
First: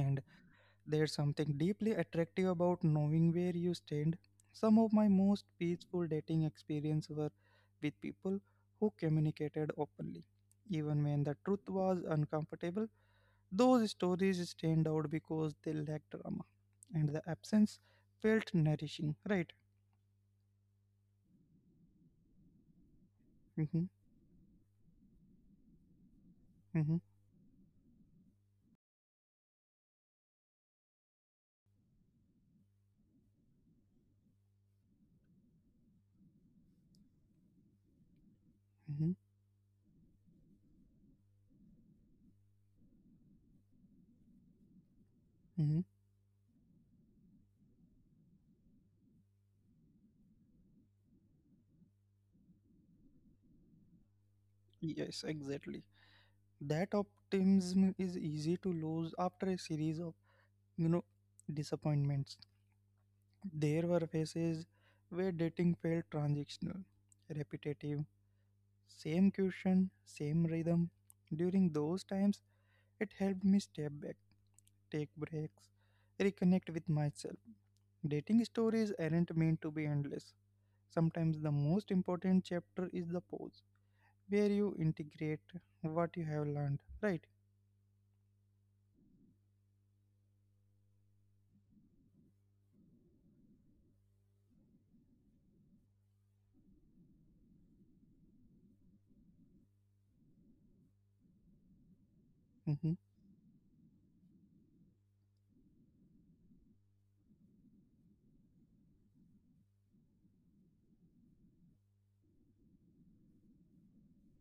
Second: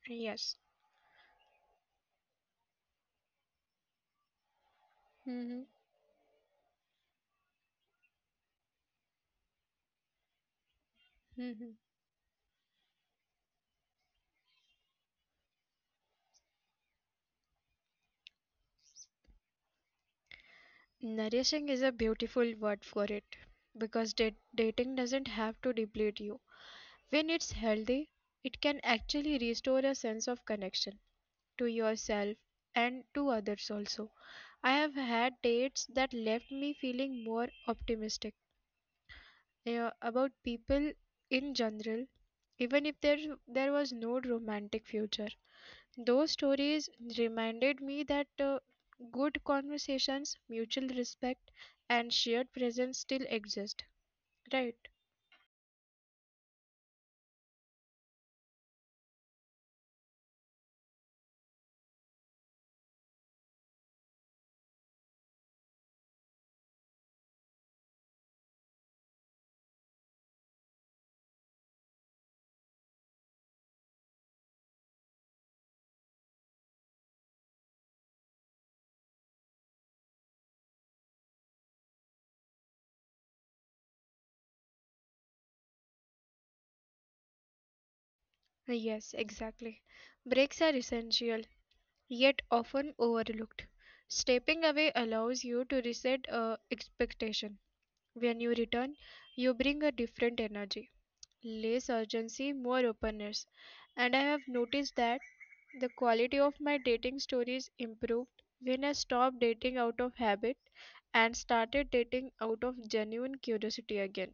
A: And
B: Yes.
A: there's something deeply attractive about knowing where you stand. Some of my most
B: Mm-hmm.
A: peaceful dating experiences were with people who communicated openly. Even when the truth
B: Mm-hmm.
A: was uncomfortable, those stories stand out because they lack drama. And the absence felt nourishing, right?
B: Nourishing is a beautiful word for it
A: Mm-hmm,
B: because dating doesn't have to deplete you.
A: mm-hmm,
B: When it's healthy, it can actually restore a sense of connection to yourself and to others also. I have had dates that left me feeling more optimistic
A: mm-hmm,
B: about people in general, even if there was no romantic future.
A: mm-hmm.
B: Those stories reminded me that good conversations, mutual respect, and shared presence still exist. Right?
A: Yes, exactly. That optimism is easy to lose after a series of, you know, disappointments. There were phases where dating felt transactional, repetitive, same question, same rhythm. During those times, it helped me step back, take breaks, reconnect with myself. Dating stories aren't meant to be endless. Sometimes the most important chapter is the pause, where you integrate what you have learned, right?
B: Yes, exactly. Breaks are essential, yet often overlooked. Stepping away allows you to reset expectations. When you return, you bring a different energy, less urgency,
A: Mm-hmm,
B: more openness. And I have noticed that the quality of my dating stories improved when I stopped dating out of habit and started dating out of genuine curiosity again.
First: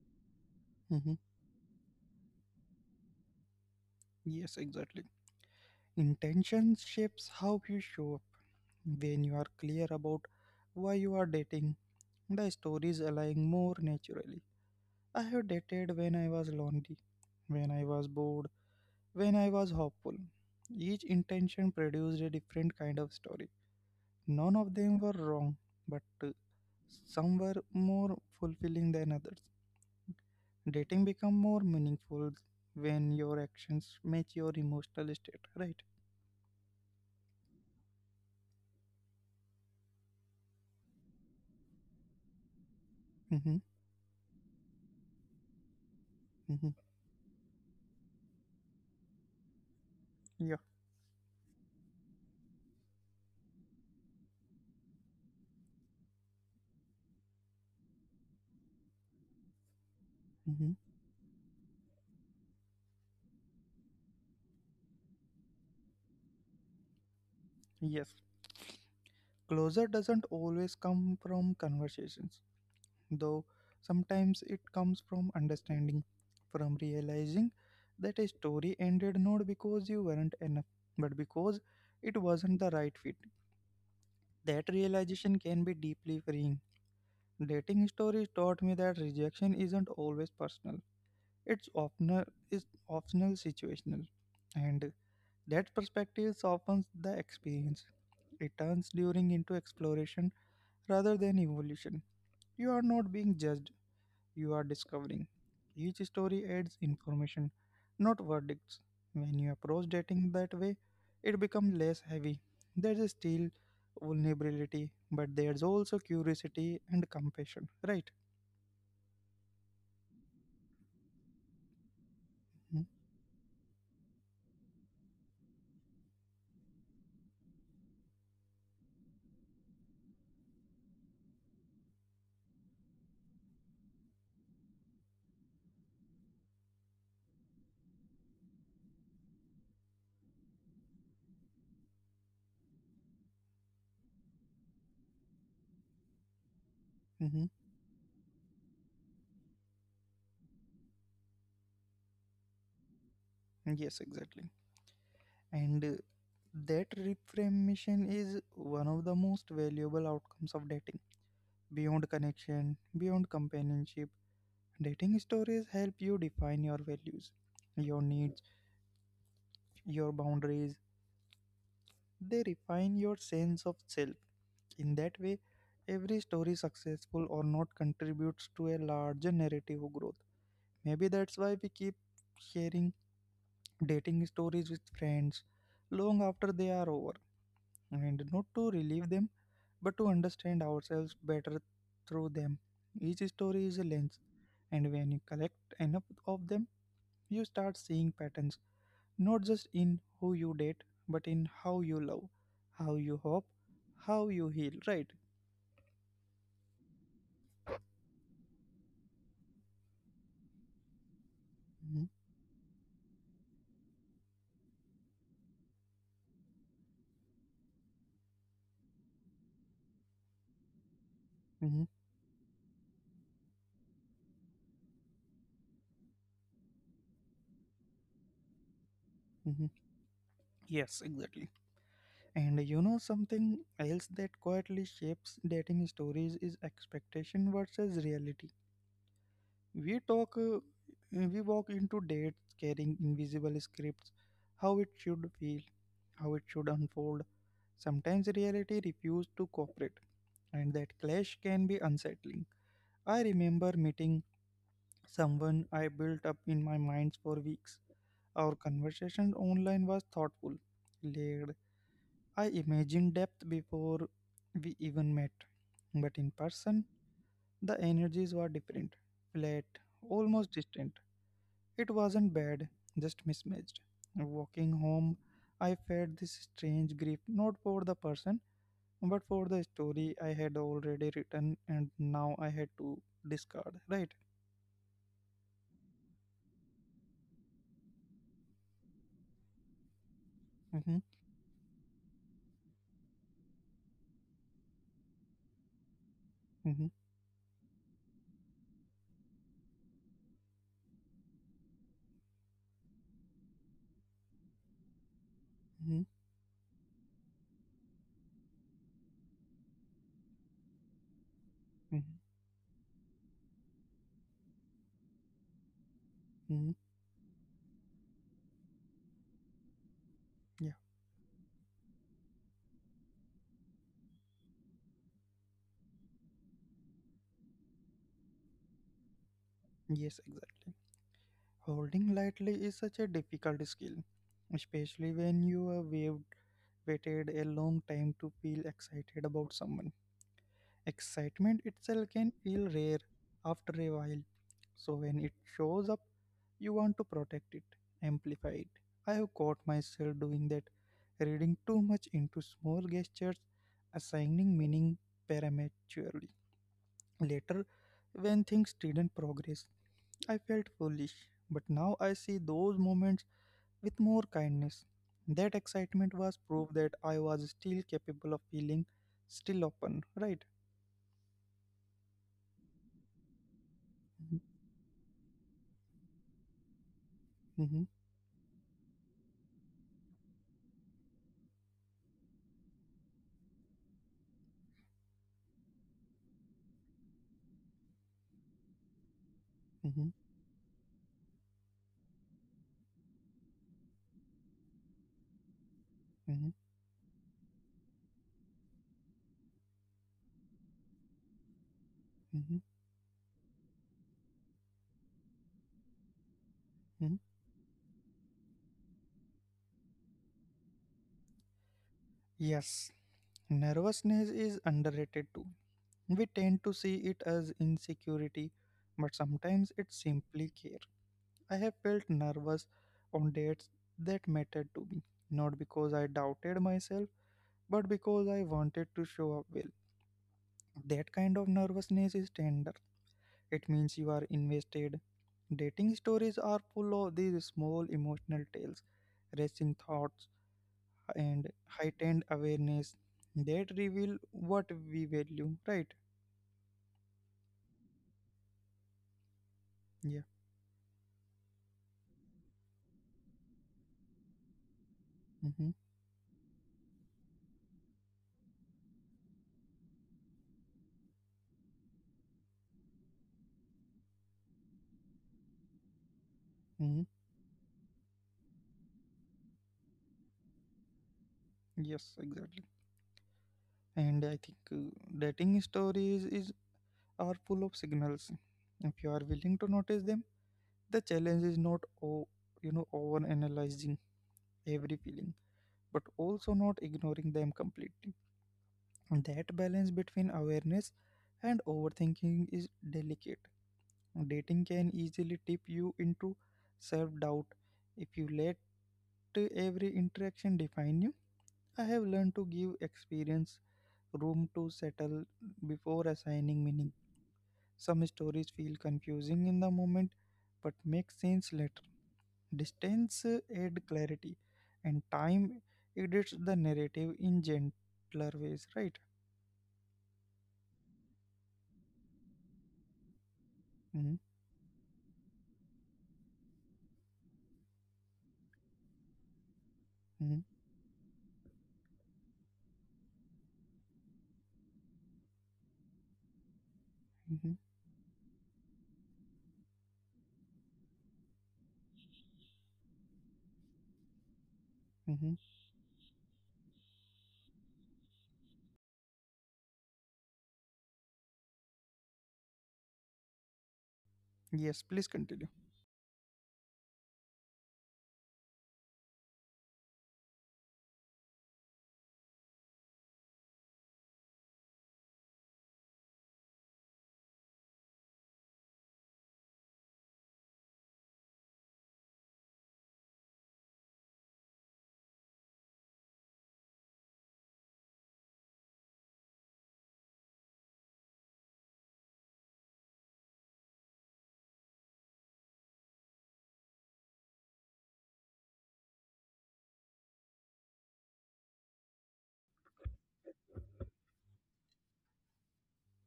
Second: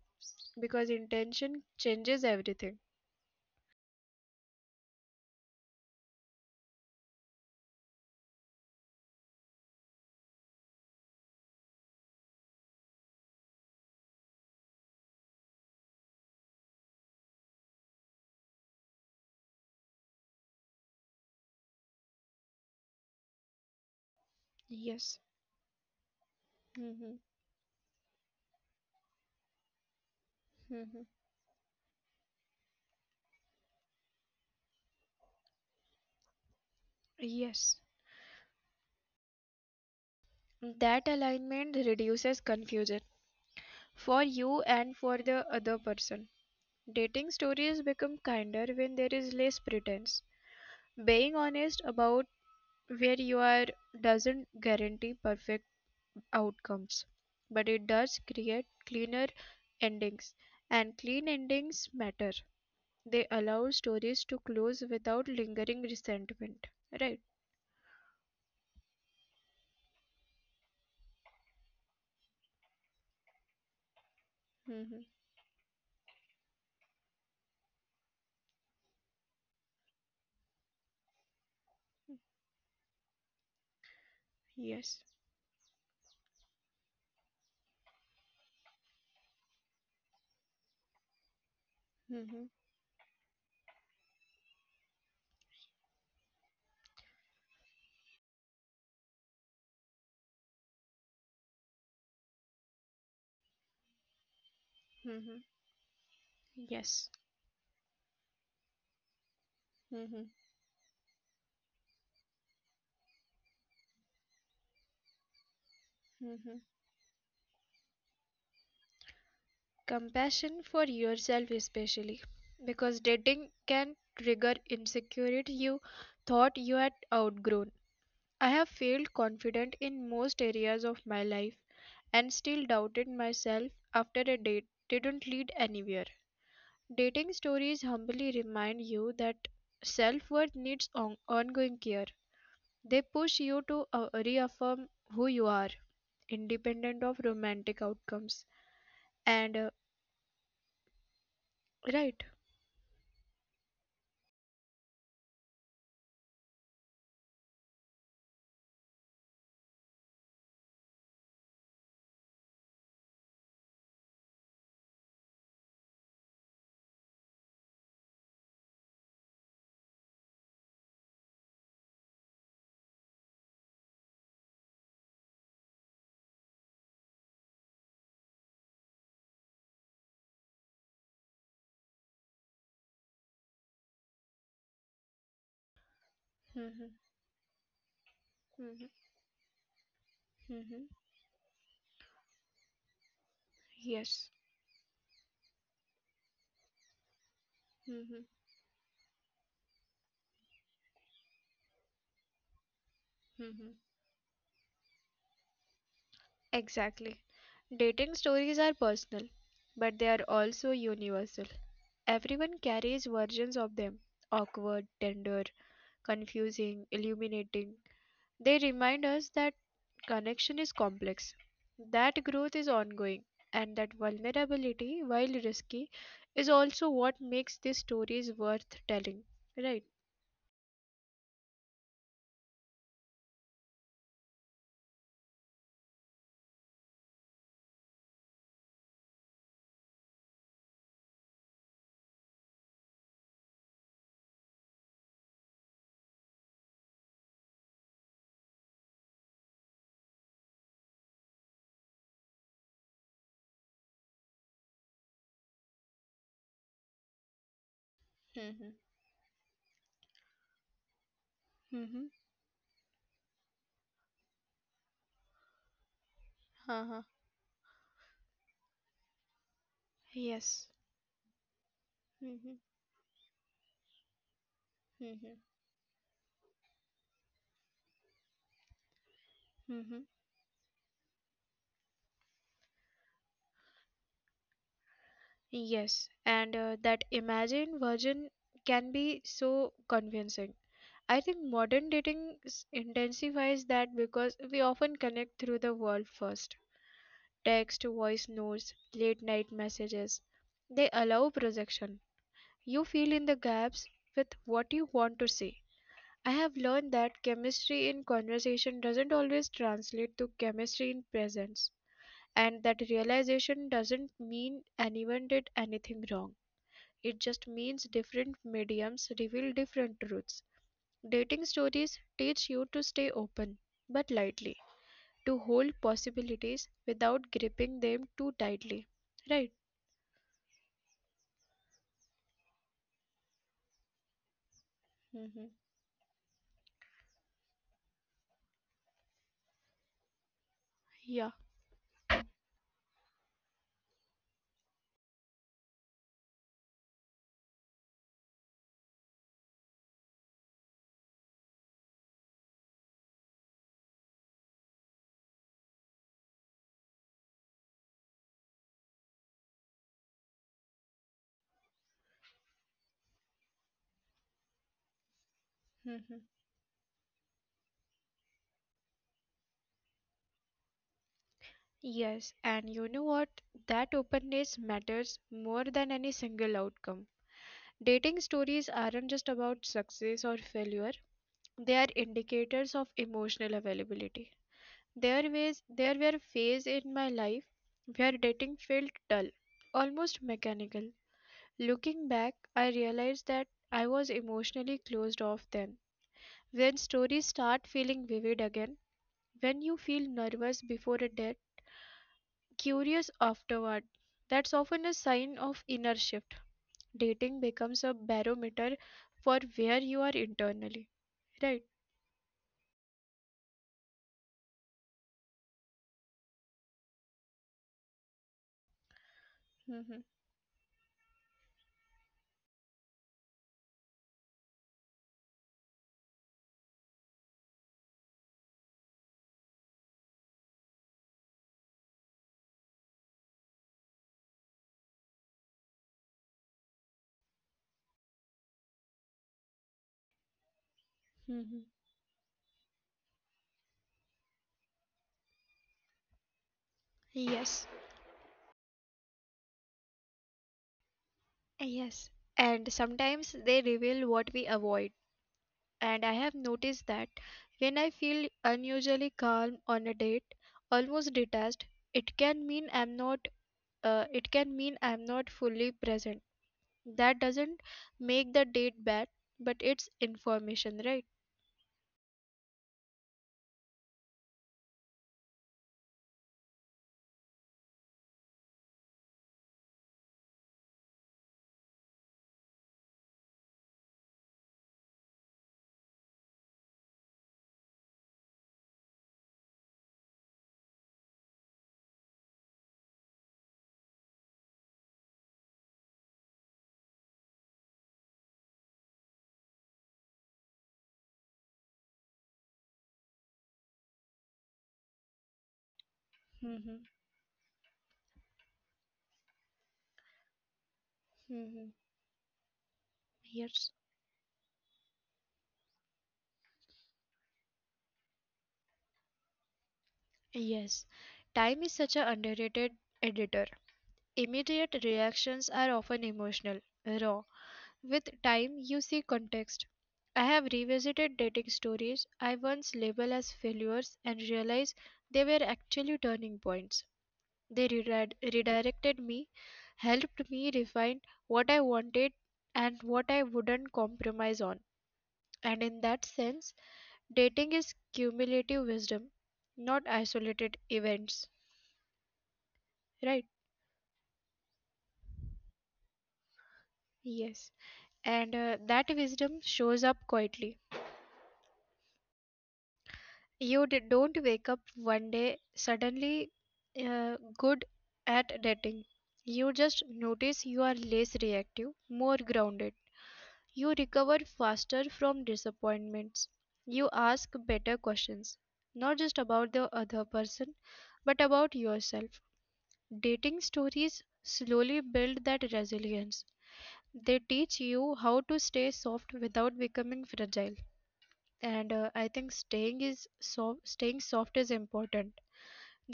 B: Because
A: mm-hmm.
B: intention changes everything.
A: Yes, exactly. Intention shapes how you show up. When you are clear about why you are dating, the stories align more naturally. I have dated when I was lonely, when I was bored, when I was hopeful. Each intention produced a different kind of story. None of them were
B: Yes.
A: wrong, but
B: hmm
A: some were more fulfilling than others.
B: hmm
A: Dating become more meaningful when your actions match your emotional state, right?
B: Yes. That alignment reduces confusion,
A: Mm-hmm,
B: for you and for the other person.
A: mm-hmm,
B: Dating stories become kinder when there is less pretense.
A: yeah,
B: Being honest about where you are doesn't guarantee perfect outcomes, but it does create cleaner endings,
A: mm-hmm,
B: and clean endings matter. They allow stories to close without lingering resentment. Right?
A: yes. Closure doesn't always come from conversations, though
B: Mm-hmm.
A: sometimes it comes from understanding, from realizing that a story ended not because you weren't enough, but because it wasn't the right fit. That
B: Yes.
A: realization can be deeply freeing. Dating stories taught me that rejection isn't always personal. It's optional,
B: Mm-hmm.
A: it's optional situational. And that perspective softens the experience. It turns during into exploration rather than evolution. You are not being judged, you are discovering.
B: Mm-hmm.
A: Each story adds
B: Yes.
A: information, not verdicts. When you approach
B: Mm-hmm.
A: dating that way, it becomes less heavy. There's still vulnerability, but there's also
B: Mm-hmm.
A: curiosity and compassion, right?
B: Compassion for yourself especially,
A: Mm-hmm.
B: because dating can trigger insecurity you thought you had outgrown. I have felt confident in most areas of my life and still doubted myself after a date didn't lead anywhere. Dating stories humbly remind you that self worth needs ongoing care. They push you to reaffirm who you are, independent of
A: Mm-hmm.
B: romantic outcomes. And, right.
A: Yes, exactly. And that reframing is one of the most valuable outcomes of dating. Beyond connection, beyond companionship, dating stories help you define your values, your needs, your boundaries. They refine your sense of self. In that way, every story, successful or not, contributes to a larger narrative of growth. Maybe that's why we keep sharing dating stories with friends long after they are over, and not to
B: Mhm,
A: relieve them, but to understand
B: mhm.
A: ourselves better through them. Each story is a lens,
B: Yes.
A: and when you collect enough of them, you start seeing
B: Mhm,
A: patterns. Not just in who you date, but in how you love, how you hope,
B: mhm.
A: how you heal, right?
B: Exactly. Dating stories are personal, but they are also universal.
A: Hmm.
B: Everyone carries versions of them, awkward, tender, confusing, illuminating. They remind us that connection is complex,
A: Hmm.
B: that growth is ongoing, and that vulnerability, while risky, is also what makes these stories worth telling.
A: Hmm.
B: Right?
A: Yes, exactly. And you know something else that quietly shapes dating stories is expectation versus reality. We talk, uh, we walk into dates carrying invisible scripts, how it should feel, how it should unfold. Sometimes reality refuses to cooperate, and that clash can be unsettling. I remember meeting someone I built up in my mind for weeks. Our
B: Mm-hmm.
A: conversation online was thoughtful, layered.
B: Mm-hmm.
A: I imagined depth before we even met. But in person,
B: Uh-huh.
A: the energies were different, flat, almost
B: Yes.
A: distant. It wasn't
B: Mm-hmm.
A: bad, just mismatched. Walking home, I felt this strange grief, not for the person, but for the
B: hmm
A: story I had already written and now I had to discard. Right?
B: Yes, and that imagined version can be so convincing.
A: Mm-hmm,
B: I think modern dating intensifies that because we often connect through the world first.
A: mm-hmm,
B: Text, voice notes, late night messages. They allow projection. You fill in the gaps with what you want to say.
A: mm-hmm,
B: I have learned that chemistry in conversation doesn't always translate to chemistry in presence.
A: mm-hmm,
B: And that realization doesn't mean anyone did anything wrong.
A: mm-hmm.
B: It just means different mediums reveal different truths.
A: Yeah,
B: Dating stories teach you to stay open, but lightly, to hold possibilities without gripping them too tightly. Right?
A: yes, exactly. Holding lightly is such a difficult skill, especially when you
B: hmm
A: have waited a long time to feel excited about someone.
B: Yeah.
A: Excitement itself can feel rare after a while, so when it shows up, you want to protect it, amplify it. I have caught myself doing that, reading too much into small gestures, assigning meaning prematurely. Later, when things didn't progress, I felt foolish, but now I see those moments with more kindness. That excitement was
B: hmm
A: proof that I was still capable of feeling, still open, right?
B: Yes, and you know what? That
A: Hmm.
B: openness matters more than any single outcome.
A: Hmm.
B: Dating stories aren't just about success or failure, they are indicators of emotional availability. There were phases in my life where dating felt dull, almost mechanical. Looking back, I realized that I was emotionally closed off then.
A: Hmm.
B: When stories start feeling vivid again, when you feel nervous before a date,
A: Hmm.
B: curious afterward, that's often a sign of inner shift.
A: Hmm.
B: Dating becomes a barometer for where you are internally, right?
A: Yes, nervousness is underrated too. We tend to see it as insecurity, but sometimes it's
B: hmm
A: simply care. I have felt nervous on dates that mattered to me, not because I doubted myself, but because I wanted to show up well. That kind of nervousness is tender. It means you are invested. Dating stories are full of these small emotional tales, racing thoughts, and
B: hmm
A: heightened awareness that reveal what we value, right?
B: Yes,
A: Yeah.
B: yes. And sometimes they reveal what we avoid,
A: Mm-hmm.
B: and I have noticed that when I feel unusually calm on a date, almost detached, it can mean I'm not it can mean I'm not fully present.
A: Mm-hmm.
B: That doesn't make the date bad, but it's information, right?
A: Yes, exactly. And I think dating stories is are full of signals. If you are willing to notice them, the challenge is not, oh, over analyzing every feeling but also not ignoring them completely. That balance between awareness and overthinking is delicate. Dating can easily tip you into self doubt if you let every interaction define you. I have learned to give experience room to settle before assigning
B: Mm-hmm.
A: meaning. Some stories feel confusing in the moment but make sense later.
B: hmm
A: Distance add
B: Yes.
A: clarity and time edits the narrative in gentler ways, right?
B: Yes. Time is such an underrated editor.
A: Mm-hmm,
B: Immediate reactions are often emotional, raw. With time, you see context.
A: mm-hmm,
B: I have revisited dating stories I once labeled as failures and realized they were actually turning points.
A: mm-hmm,
B: They redirected me, helped me refine what I wanted and what I wouldn't compromise on.
A: mm-hmm.
B: And in that sense, dating is cumulative wisdom, not isolated events. Right?
A: Yes, please continue.
B: Yes. And that wisdom shows up quietly. You don't wake up one day suddenly good at dating. You just notice you are less reactive, more grounded. You recover faster from disappointments. You ask better questions, not just about the other person, but about yourself. Dating stories slowly build that resilience. They teach you how to stay soft without becoming fragile, and I think staying is so staying soft is important.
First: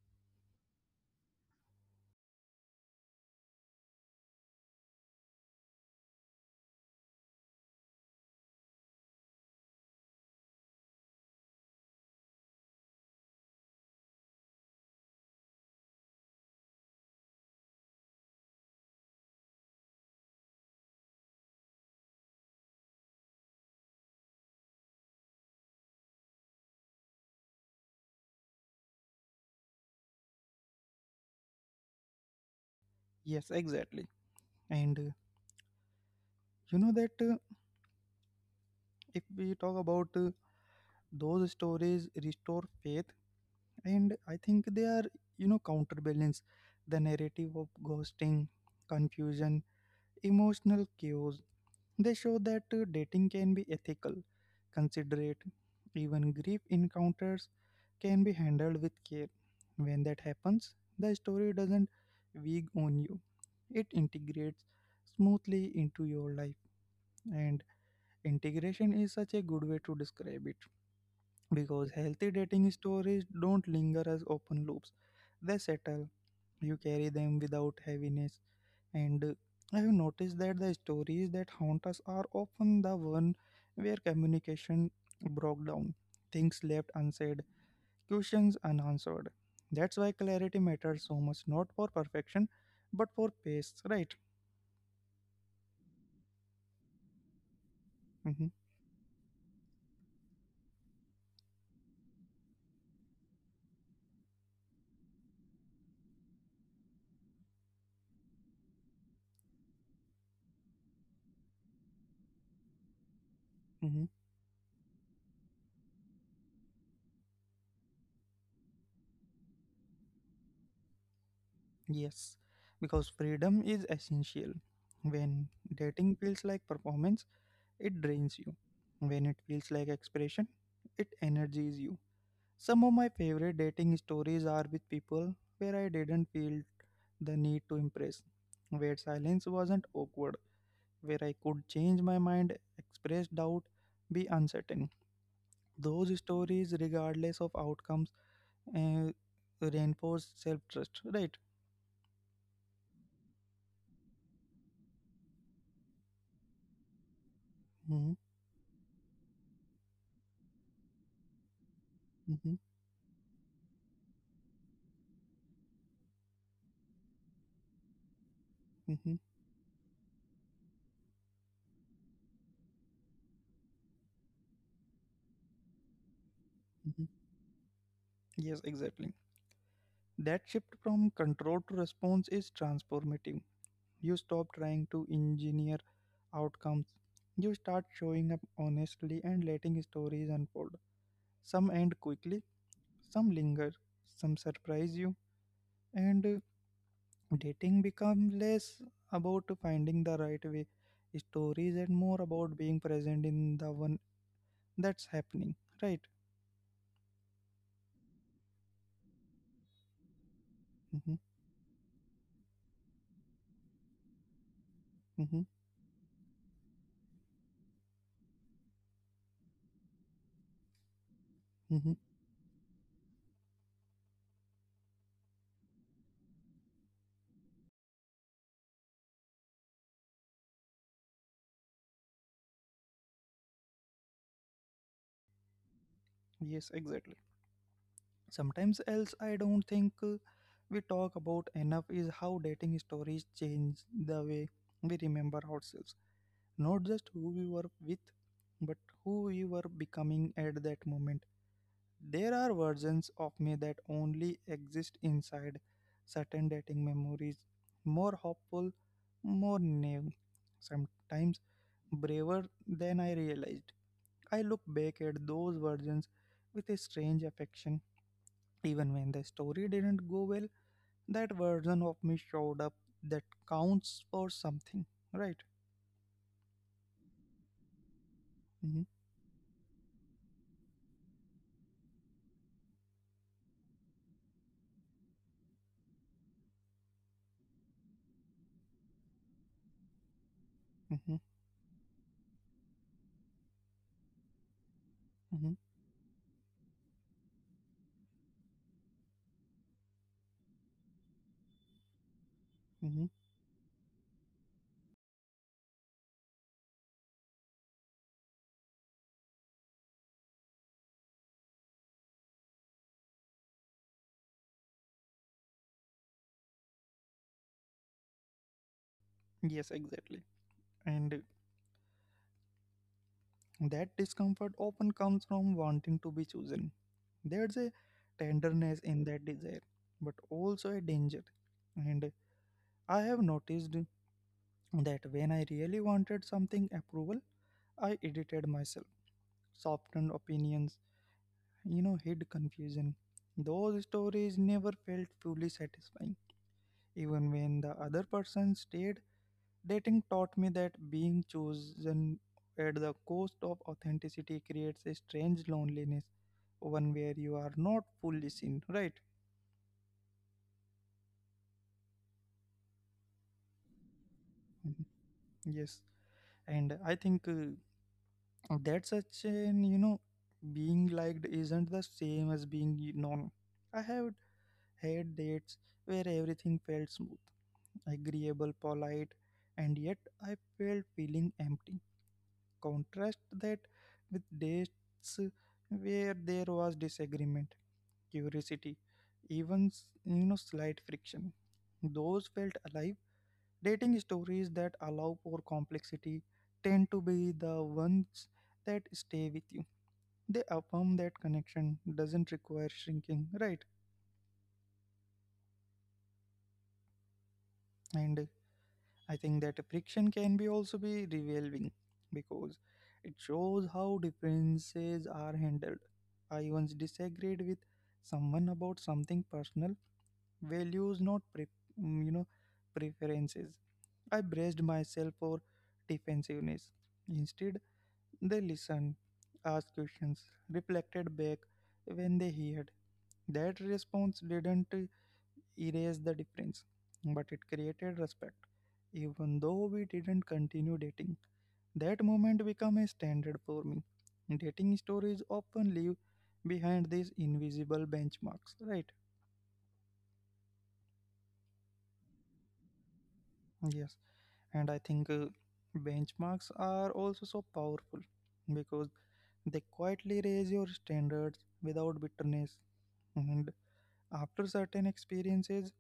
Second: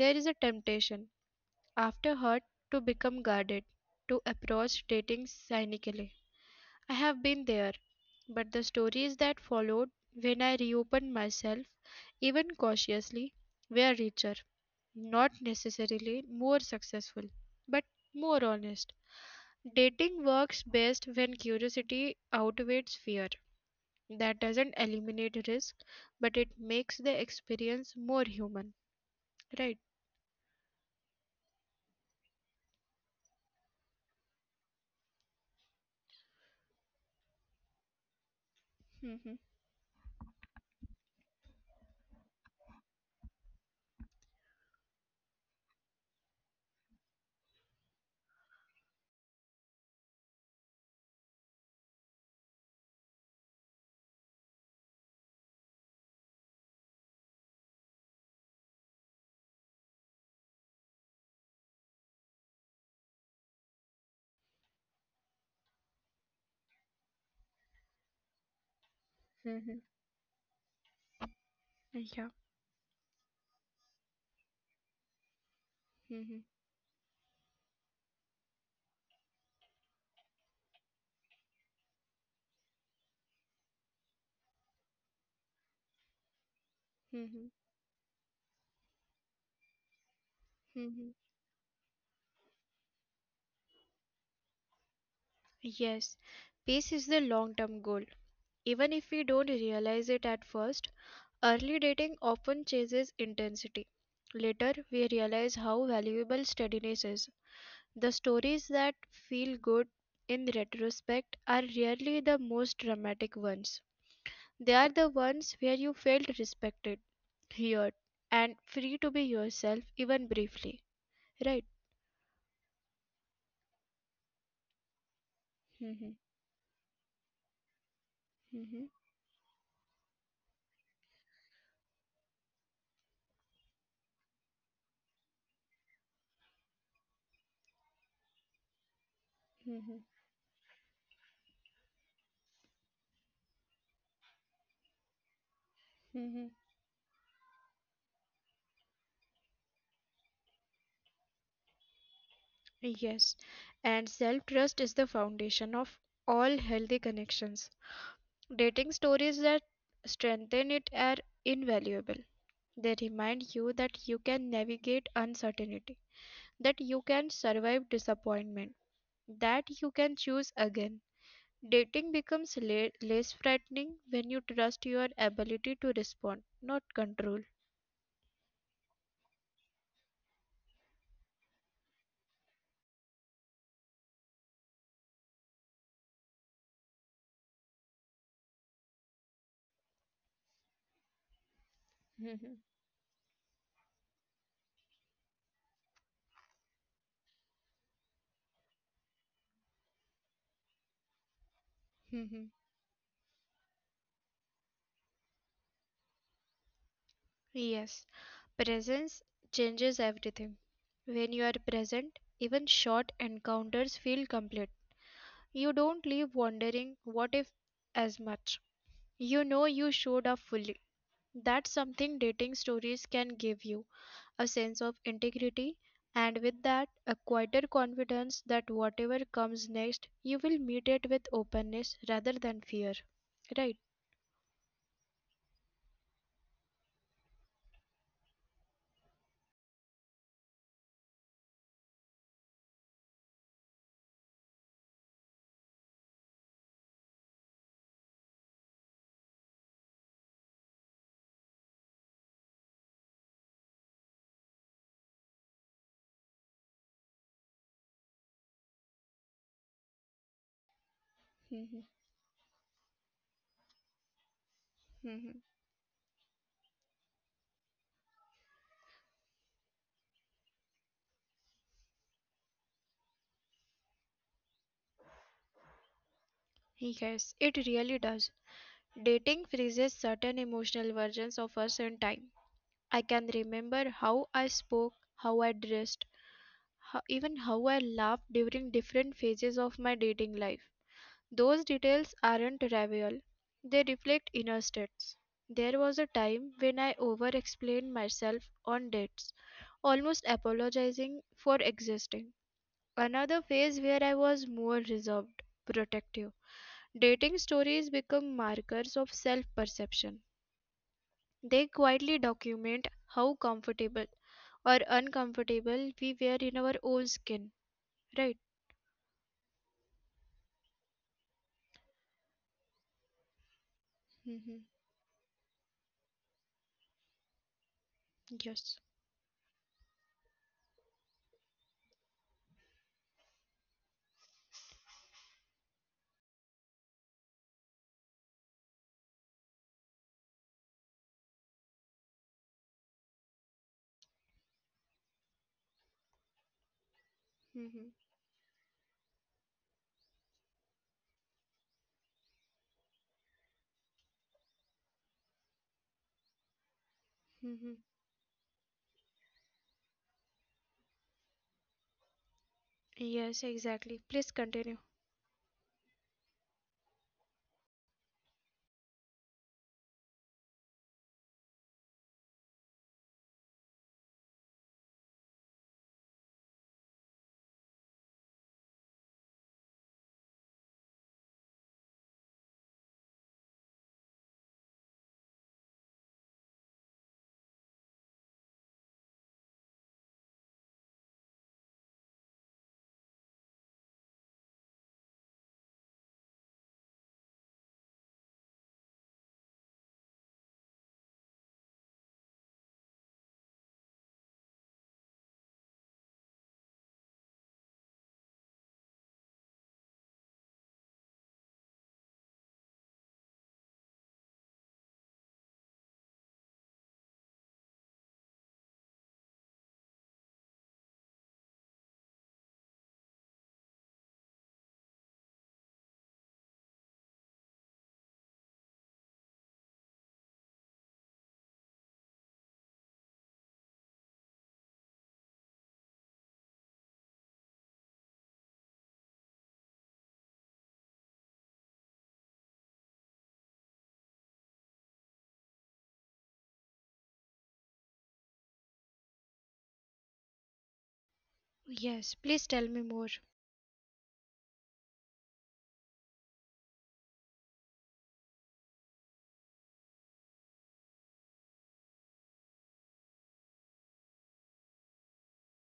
B: There is a temptation after hurt to become guarded, to approach dating cynically. I have been there, but the stories that followed, when I reopened myself, even cautiously, were richer, not necessarily more successful, but more honest. Dating works best when curiosity outweighs fear. That doesn't eliminate risk, but it makes the experience more human, right?
A: Yes, exactly. And you know that if
B: Mhm,
A: we talk about those stories restore faith, and I think they are, counterbalance the narrative of ghosting, confusion, emotional chaos. They show that dating can be ethical, considerate, even grief encounters can be handled with care. When that happens, the story doesn't wig on you, it integrates smoothly into your life. And integration is such a good
B: mhm.
A: way to describe it because
B: Yeah.
A: healthy dating stories don't linger as open loops. They settle,
B: mhm,
A: you carry them without heaviness. And I have noticed that the stories that haunt us are often the one where communication broke down, things left
B: mhm,
A: unsaid, questions unanswered. That's why clarity matters
B: mhm.
A: so much, not for perfection, but for pace, right?
B: Yes, peace is the long term goal.
A: Mm-hmm.
B: Even if we don't realize it at first, early dating often chases intensity. Later, we realize how valuable steadiness is. The stories that feel good in retrospect are rarely the most dramatic ones.
A: Mm-hmm.
B: They are the ones where you felt respected, heard, and free to be yourself, even briefly. Right?
A: Yes, because freedom is essential. When
B: hmm
A: dating feels like performance, it drains you.
B: hmm
A: When it feels like expression, it energizes you. Some of my favorite dating stories are with people where I didn't feel the need to impress, where silence
B: hmm
A: wasn't awkward, where I could change my mind, express doubt, be uncertain. Those
B: hmm
A: stories, regardless of outcomes, uh, reinforce self trust, right?
B: Yes. And self trust is the foundation of all healthy connections.
A: Mm-hmm,
B: Dating stories that strengthen it are invaluable.
A: mm-hmm,
B: They remind you that you can navigate uncertainty, that you can survive disappointment,
A: mm-hmm,
B: that you can choose again. Dating becomes less frightening when you trust your ability to respond, not
A: mm-hmm.
B: control.
A: Yes, exactly. That shift from control to response is transformative. You stop trying to engineer outcomes. You start showing up honestly and letting stories unfold. Some end quickly,
B: Mhm,
A: some linger, some surprise you, and dating becomes less about finding the right way stories and more
B: mhm.
A: about being present in the one that's happening, right?
B: Yes, presence changes everything.
A: Mm-hmm,
B: When you are present, even short encounters feel complete.
A: mm-hmm,
B: You don't leave wondering what if as much. You know you showed up fully. That's
A: mm-hmm.
B: something dating stories can give you, a sense of integrity, and with that, a quieter confidence that whatever comes next, you will meet it with openness rather than fear. Right?
A: Yes, exactly. Sometimes else I don't think we talk about enough is how dating stories change the way we remember ourselves, not just who we were with but who we were becoming at that moment. There are versions of me that only exist inside certain dating memories, more hopeful, more naive, sometimes
B: Mhm,
A: braver than I realized. I look back at
B: mhm.
A: those versions with a strange affection. Even when the story didn't go well, that version of me showed up. That counts for something, right?
B: Yes, it really does.
A: Hmm.
B: Dating freezes certain emotional versions of us in time. I can remember how I spoke, how I dressed, even how I laughed during different phases of my dating life.
A: Hmm.
B: Those details aren't trivial, they reflect inner states.
A: Hmm.
B: There was a time when I over explained myself on dates, almost apologizing for existing.
A: Hmm.
B: Another phase where I was more reserved, protective. Dating stories become markers of self perception. They quietly document how comfortable or uncomfortable we were in our own skin, right?
A: Yes, exactly. And that discomfort
B: hmm
A: often comes from wanting to be chosen. There's a tenderness
B: Yes.
A: in that desire, but also a danger. And I have noticed that when I really wanted something approval, I edited myself, softened opinions, hid confusion. Those stories never felt fully satisfying. Even when the
B: hmm
A: other person stayed, dating taught me that being chosen at the cost of authenticity creates a strange loneliness, one where you are not
B: hmm
A: fully seen, right?
B: Yes, exactly. Please
A: Mhm.
B: continue.
A: Yes, and I think that such an, being liked isn't the same as being known. I have had dates where everything felt smooth, agreeable, polite, and yet I felt feeling empty. Contrast that with days where there was disagreement, curiosity, even slight friction. Those felt alive. Dating stories that allow for complexity tend to be the ones that stay with you. They affirm that connection doesn't require shrinking, right? And I think that friction can be also be revealing because it shows how differences are handled. I once disagreed with someone about something personal, values, not mm, you know preferences. I braced myself for defensiveness. Instead, they listened, asked questions, reflected back when they heard. That response didn't erase the difference, but it created respect. Even though we didn't continue dating, that moment became a standard for me. Dating stories often leave behind these invisible benchmarks, right?
B: Yes, please tell me more.
A: Yes, and I think benchmarks are also so powerful because they quietly raise your standards without bitterness. And after certain experiences,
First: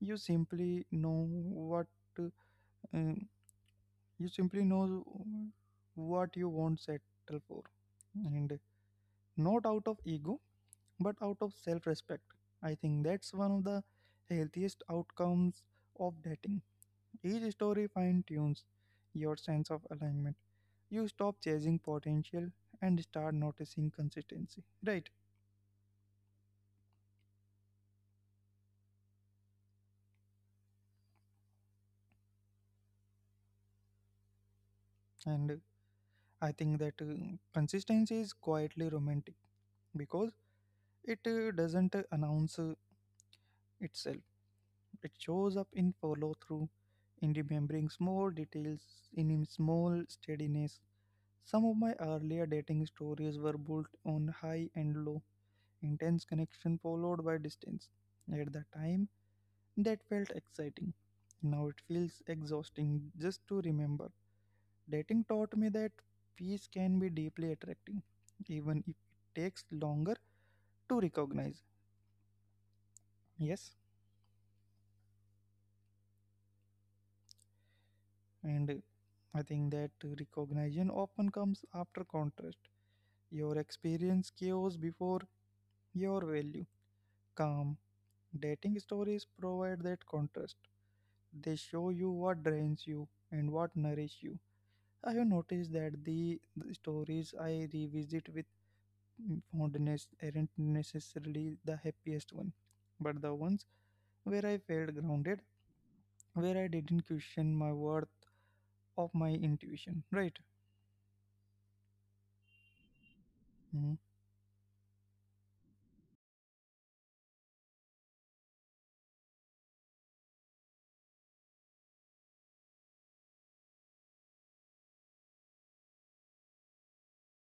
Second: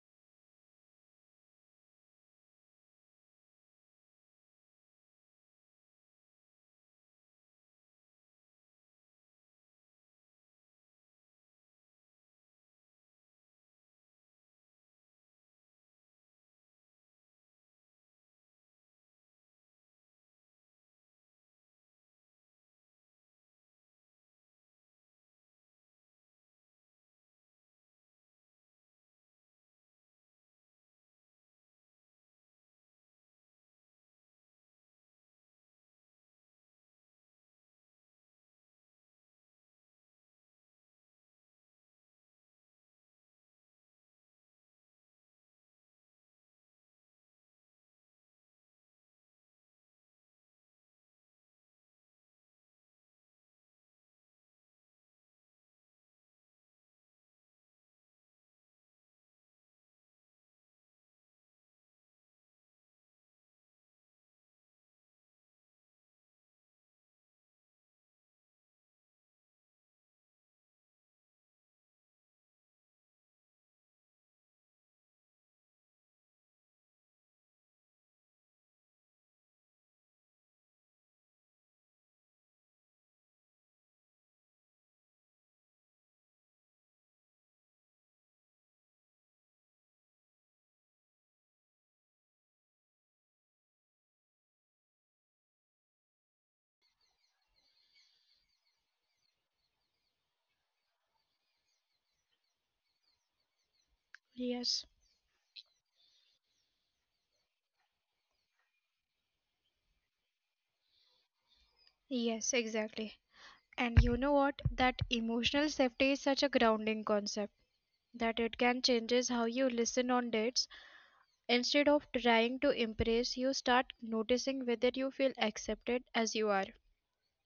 A: you simply know what uh, um, you simply know what you won't settle for. And not out of ego, but out of self respect. I think that's one of the healthiest outcomes of dating. Each story fine tunes your sense of alignment. You stop chasing potential and start noticing consistency. Right. And I think that consistency is quietly romantic because it doesn't announce itself. It shows up in follow through, in remembering small details, in a small steadiness. Some of my earlier dating stories were built on high and low, intense connection followed by distance. At the time, that felt exciting. Now it feels exhausting just to remember. Dating taught me that peace can be deeply attracting, even if it takes longer to recognize. Yes. And I think that recognition often comes after contrast. Your experience chaos before your value. Calm. Dating stories provide that contrast. They show you what drains you and what nourishes you. I have noticed that the stories I revisit with fondness aren't necessarily the happiest one, but the ones where I
B: Yes.
A: felt grounded, where I didn't question my worth of my intuition, right?
B: Yes, exactly.
A: Hmm.
B: And you know what? That emotional safety is such a grounding concept that it can changes how you listen on dates. Instead of trying to impress, you start noticing whether you feel accepted as you are.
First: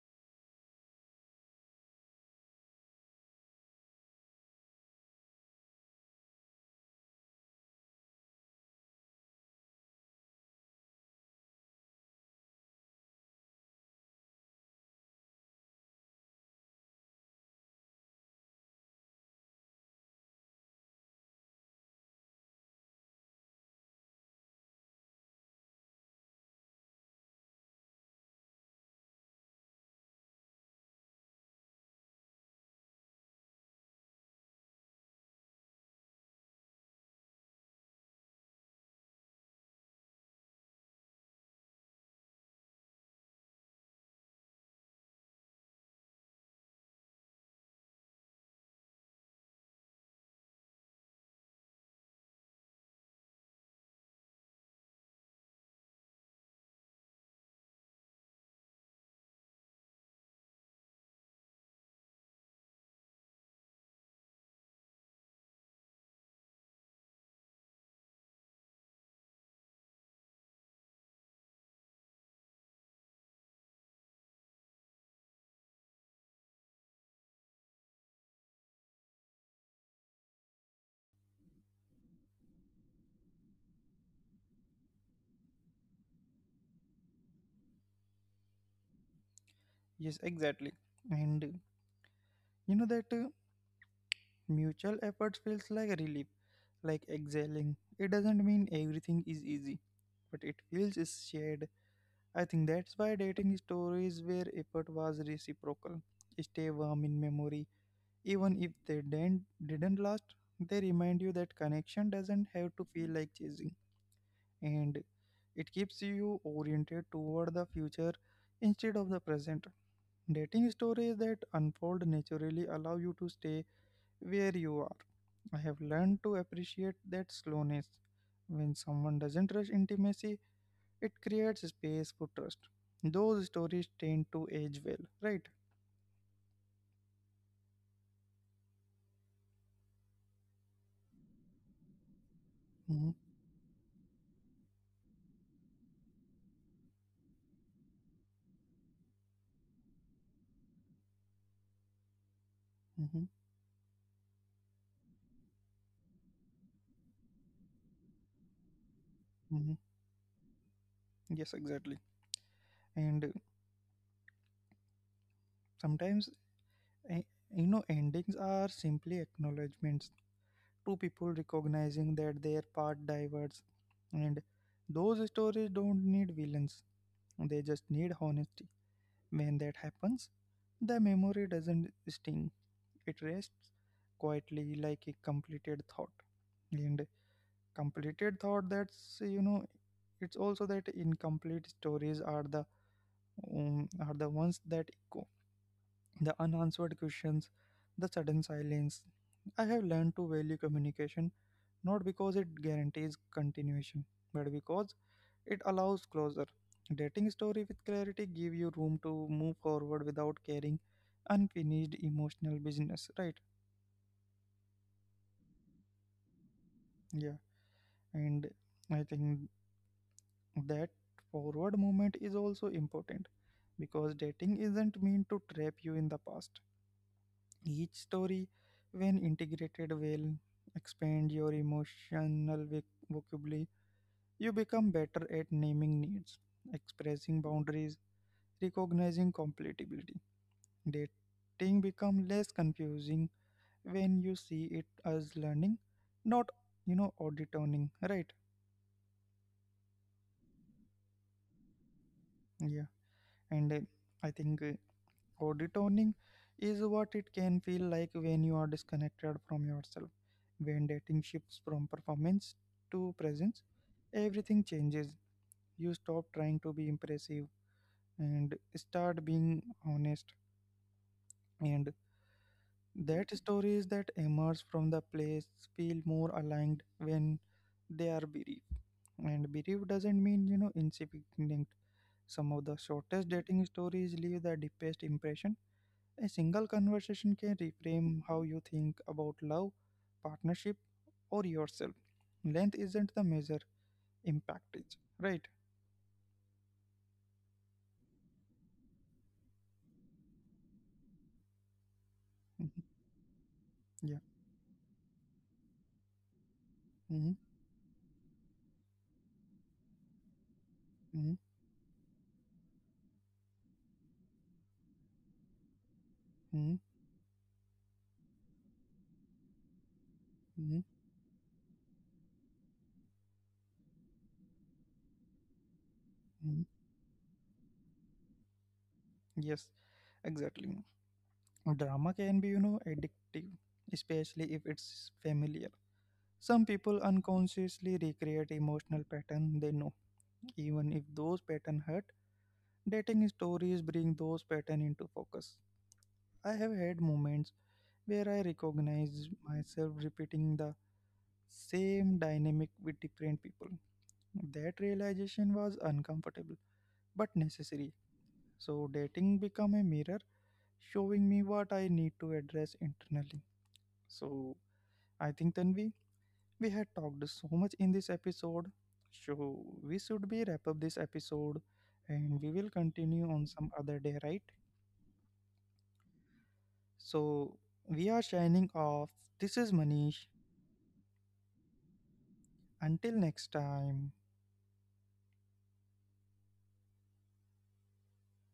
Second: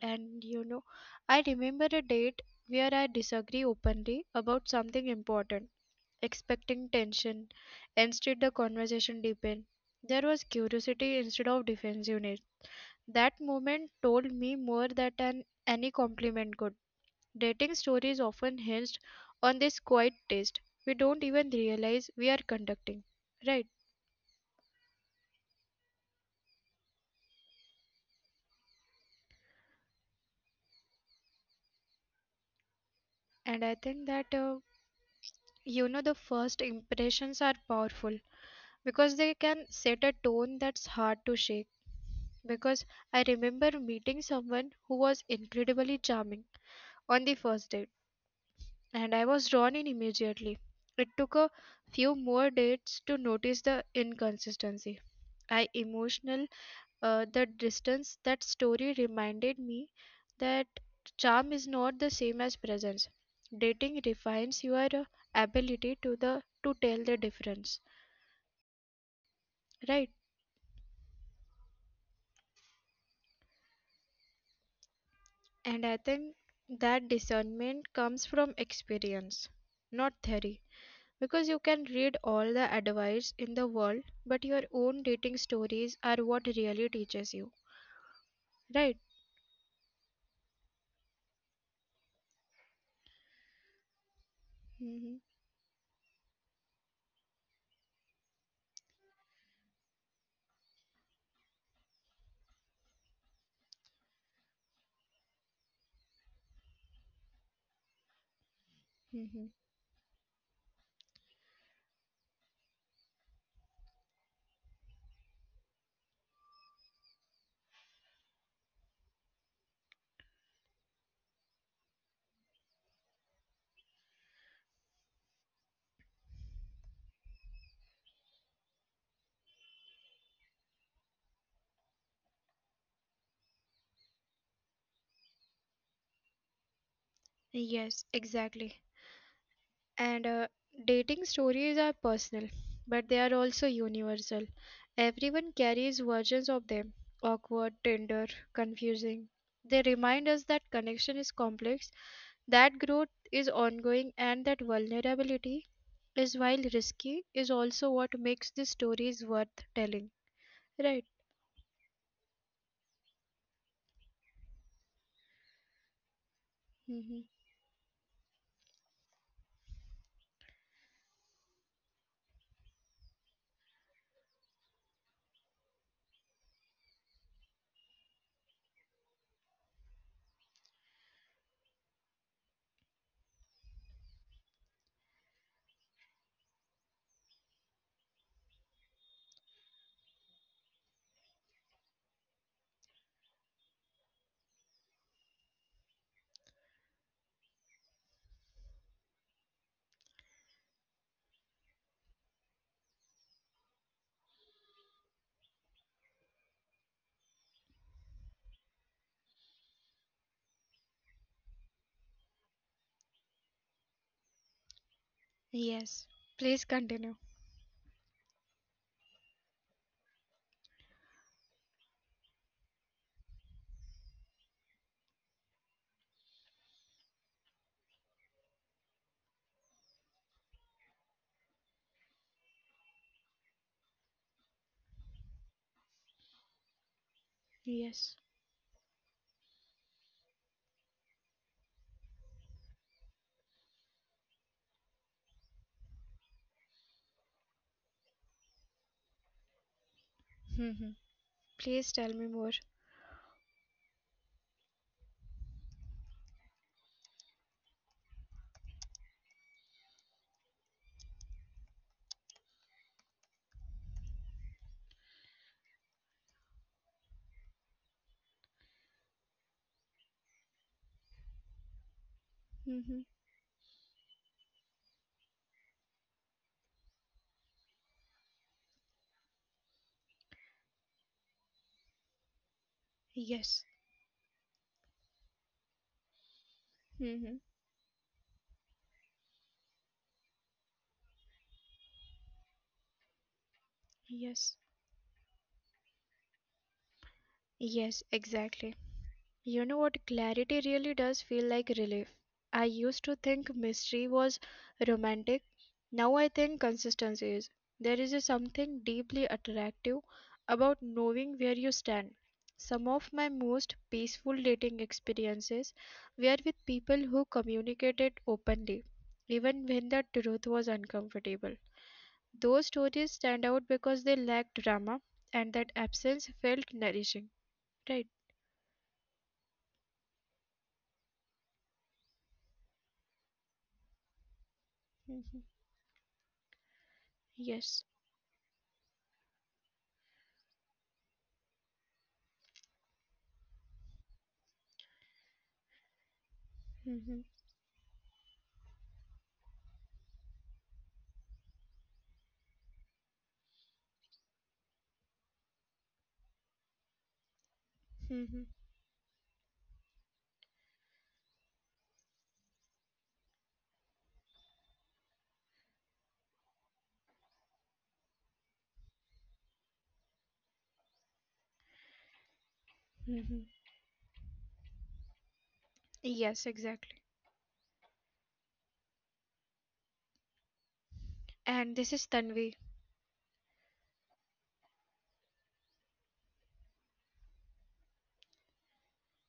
B: And you know, I remember a date where I disagree openly about something important, expecting tension. Instead, the conversation deepened. There was curiosity instead of defensiveness. That moment told me more than any compliment could. Dating stories often hinged on this quiet taste. We don't even realize we are conducting. Right. And I think that, you know, the first impressions are powerful because they can set a tone that's hard to shake. Because I remember meeting someone who was incredibly charming on the first date, and I was drawn in immediately. It took a few more dates to notice the inconsistency. I emotional The distance, that story reminded me that charm is not the same as presence. Dating refines your ability to tell the difference, right? And I think that discernment comes from experience, not theory. Because you can read all the advice in the world, but your own dating stories are what really teaches you, right?
A: Yes, exactly. And you know that
B: hmm
A: mutual effort feels like a relief, like exhaling. It doesn't mean everything is easy, but it feels is shared. I think that's why dating stories where effort was reciprocal stay warm in memory. Even if they
B: hmm
A: didn't, didn't last, they remind you that connection doesn't have to feel like chasing. And it keeps you oriented toward the future instead of the present. Dating stories that unfold naturally allow you to stay where you are. I have learned to appreciate that slowness. When someone doesn't rush intimacy, it creates space for trust. Those stories tend to age well, right?
B: Yes, exactly. And dating stories are personal, but they are
A: Hmm.
B: also universal. Everyone carries versions of them, awkward, tender, confusing. They remind us that connection is complex, that growth is
A: Hmm.
B: ongoing, and that vulnerability is, while risky, is also what makes these stories worth telling.
A: Hmm.
B: Right.
A: Yes, exactly. And sometimes,
B: hmm
A: eh, endings are simply acknowledgements. Two people recognizing that their part diverged, and those stories don't need villains. They just need honesty. When that happens, the memory doesn't sting, it rests quietly like a completed thought. And completed thought, that's it's also that incomplete stories are the ones that echo, the unanswered questions, the sudden silence. I have learned to value communication not because it guarantees continuation but because it allows closure. Dating story with clarity give you room to move forward without carrying unfinished emotional business, right?
B: Yes. Please continue.
A: Yeah, and I think that forward movement is also important because dating isn't meant to trap you in the past. Each story, when integrated well, expand your emotional vocabulary. You become better at naming needs, expressing
B: Yes.
A: boundaries, recognizing compatibility. Dating become less confusing when you see it as learning, not auditoning, right?
B: hmm Please tell me more.
A: Yeah, and I think auditoning is what it can feel like when you are disconnected from yourself. When dating shifts from performance to presence, everything changes. You stop trying to be impressive and start being honest. And
B: Hmm
A: that stories that emerge from the place feel more aligned when they are bereaved. And bereaved doesn't mean, insignificant. Some of the
B: Yes.
A: shortest dating stories leave the deepest impression. A single
B: hmm
A: conversation can reframe how you think about love, partnership, or yourself. Length isn't the measure,
B: Yes.
A: impact is. Right?
B: Yes, exactly. You know what? Clarity really does feel like relief. I used to
A: Mhm.
B: think mystery was
A: Yeah.
B: romantic. Now I think consistency is.
A: Mm-hmm.
B: There is a something deeply attractive about knowing where you
A: Mm-hmm.
B: stand. Some of my most peaceful dating experiences were with people
A: Mm-hmm.
B: who communicated openly, even when the truth was
A: Mm-hmm.
B: uncomfortable. Those stories stand out because they lacked drama, and that absence felt
A: Mm-hmm.
B: nourishing. Right?
A: Yes, exactly. Drama can be, addictive, especially if
B: Mhm.
A: it's familiar. Some people
B: Yes.
A: unconsciously recreate emotional patterns they know, even if those patterns hurt. Dating stories bring those patterns into focus. I have
B: Mhm.
A: had moments where I recognize myself repeating the same dynamic with different people. That realization was uncomfortable but necessary.
B: Mhm,
A: So dating become a mirror showing me what I need to address internally. So I think, Tanvi, we had talked so much in this episode, so we should be wrap up this episode and we will
B: mhm.
A: continue on some other day, right?
B: Yes, exactly.
A: So we are signing off. This is Manish.
B: And this is Tanvi.
A: Until next time.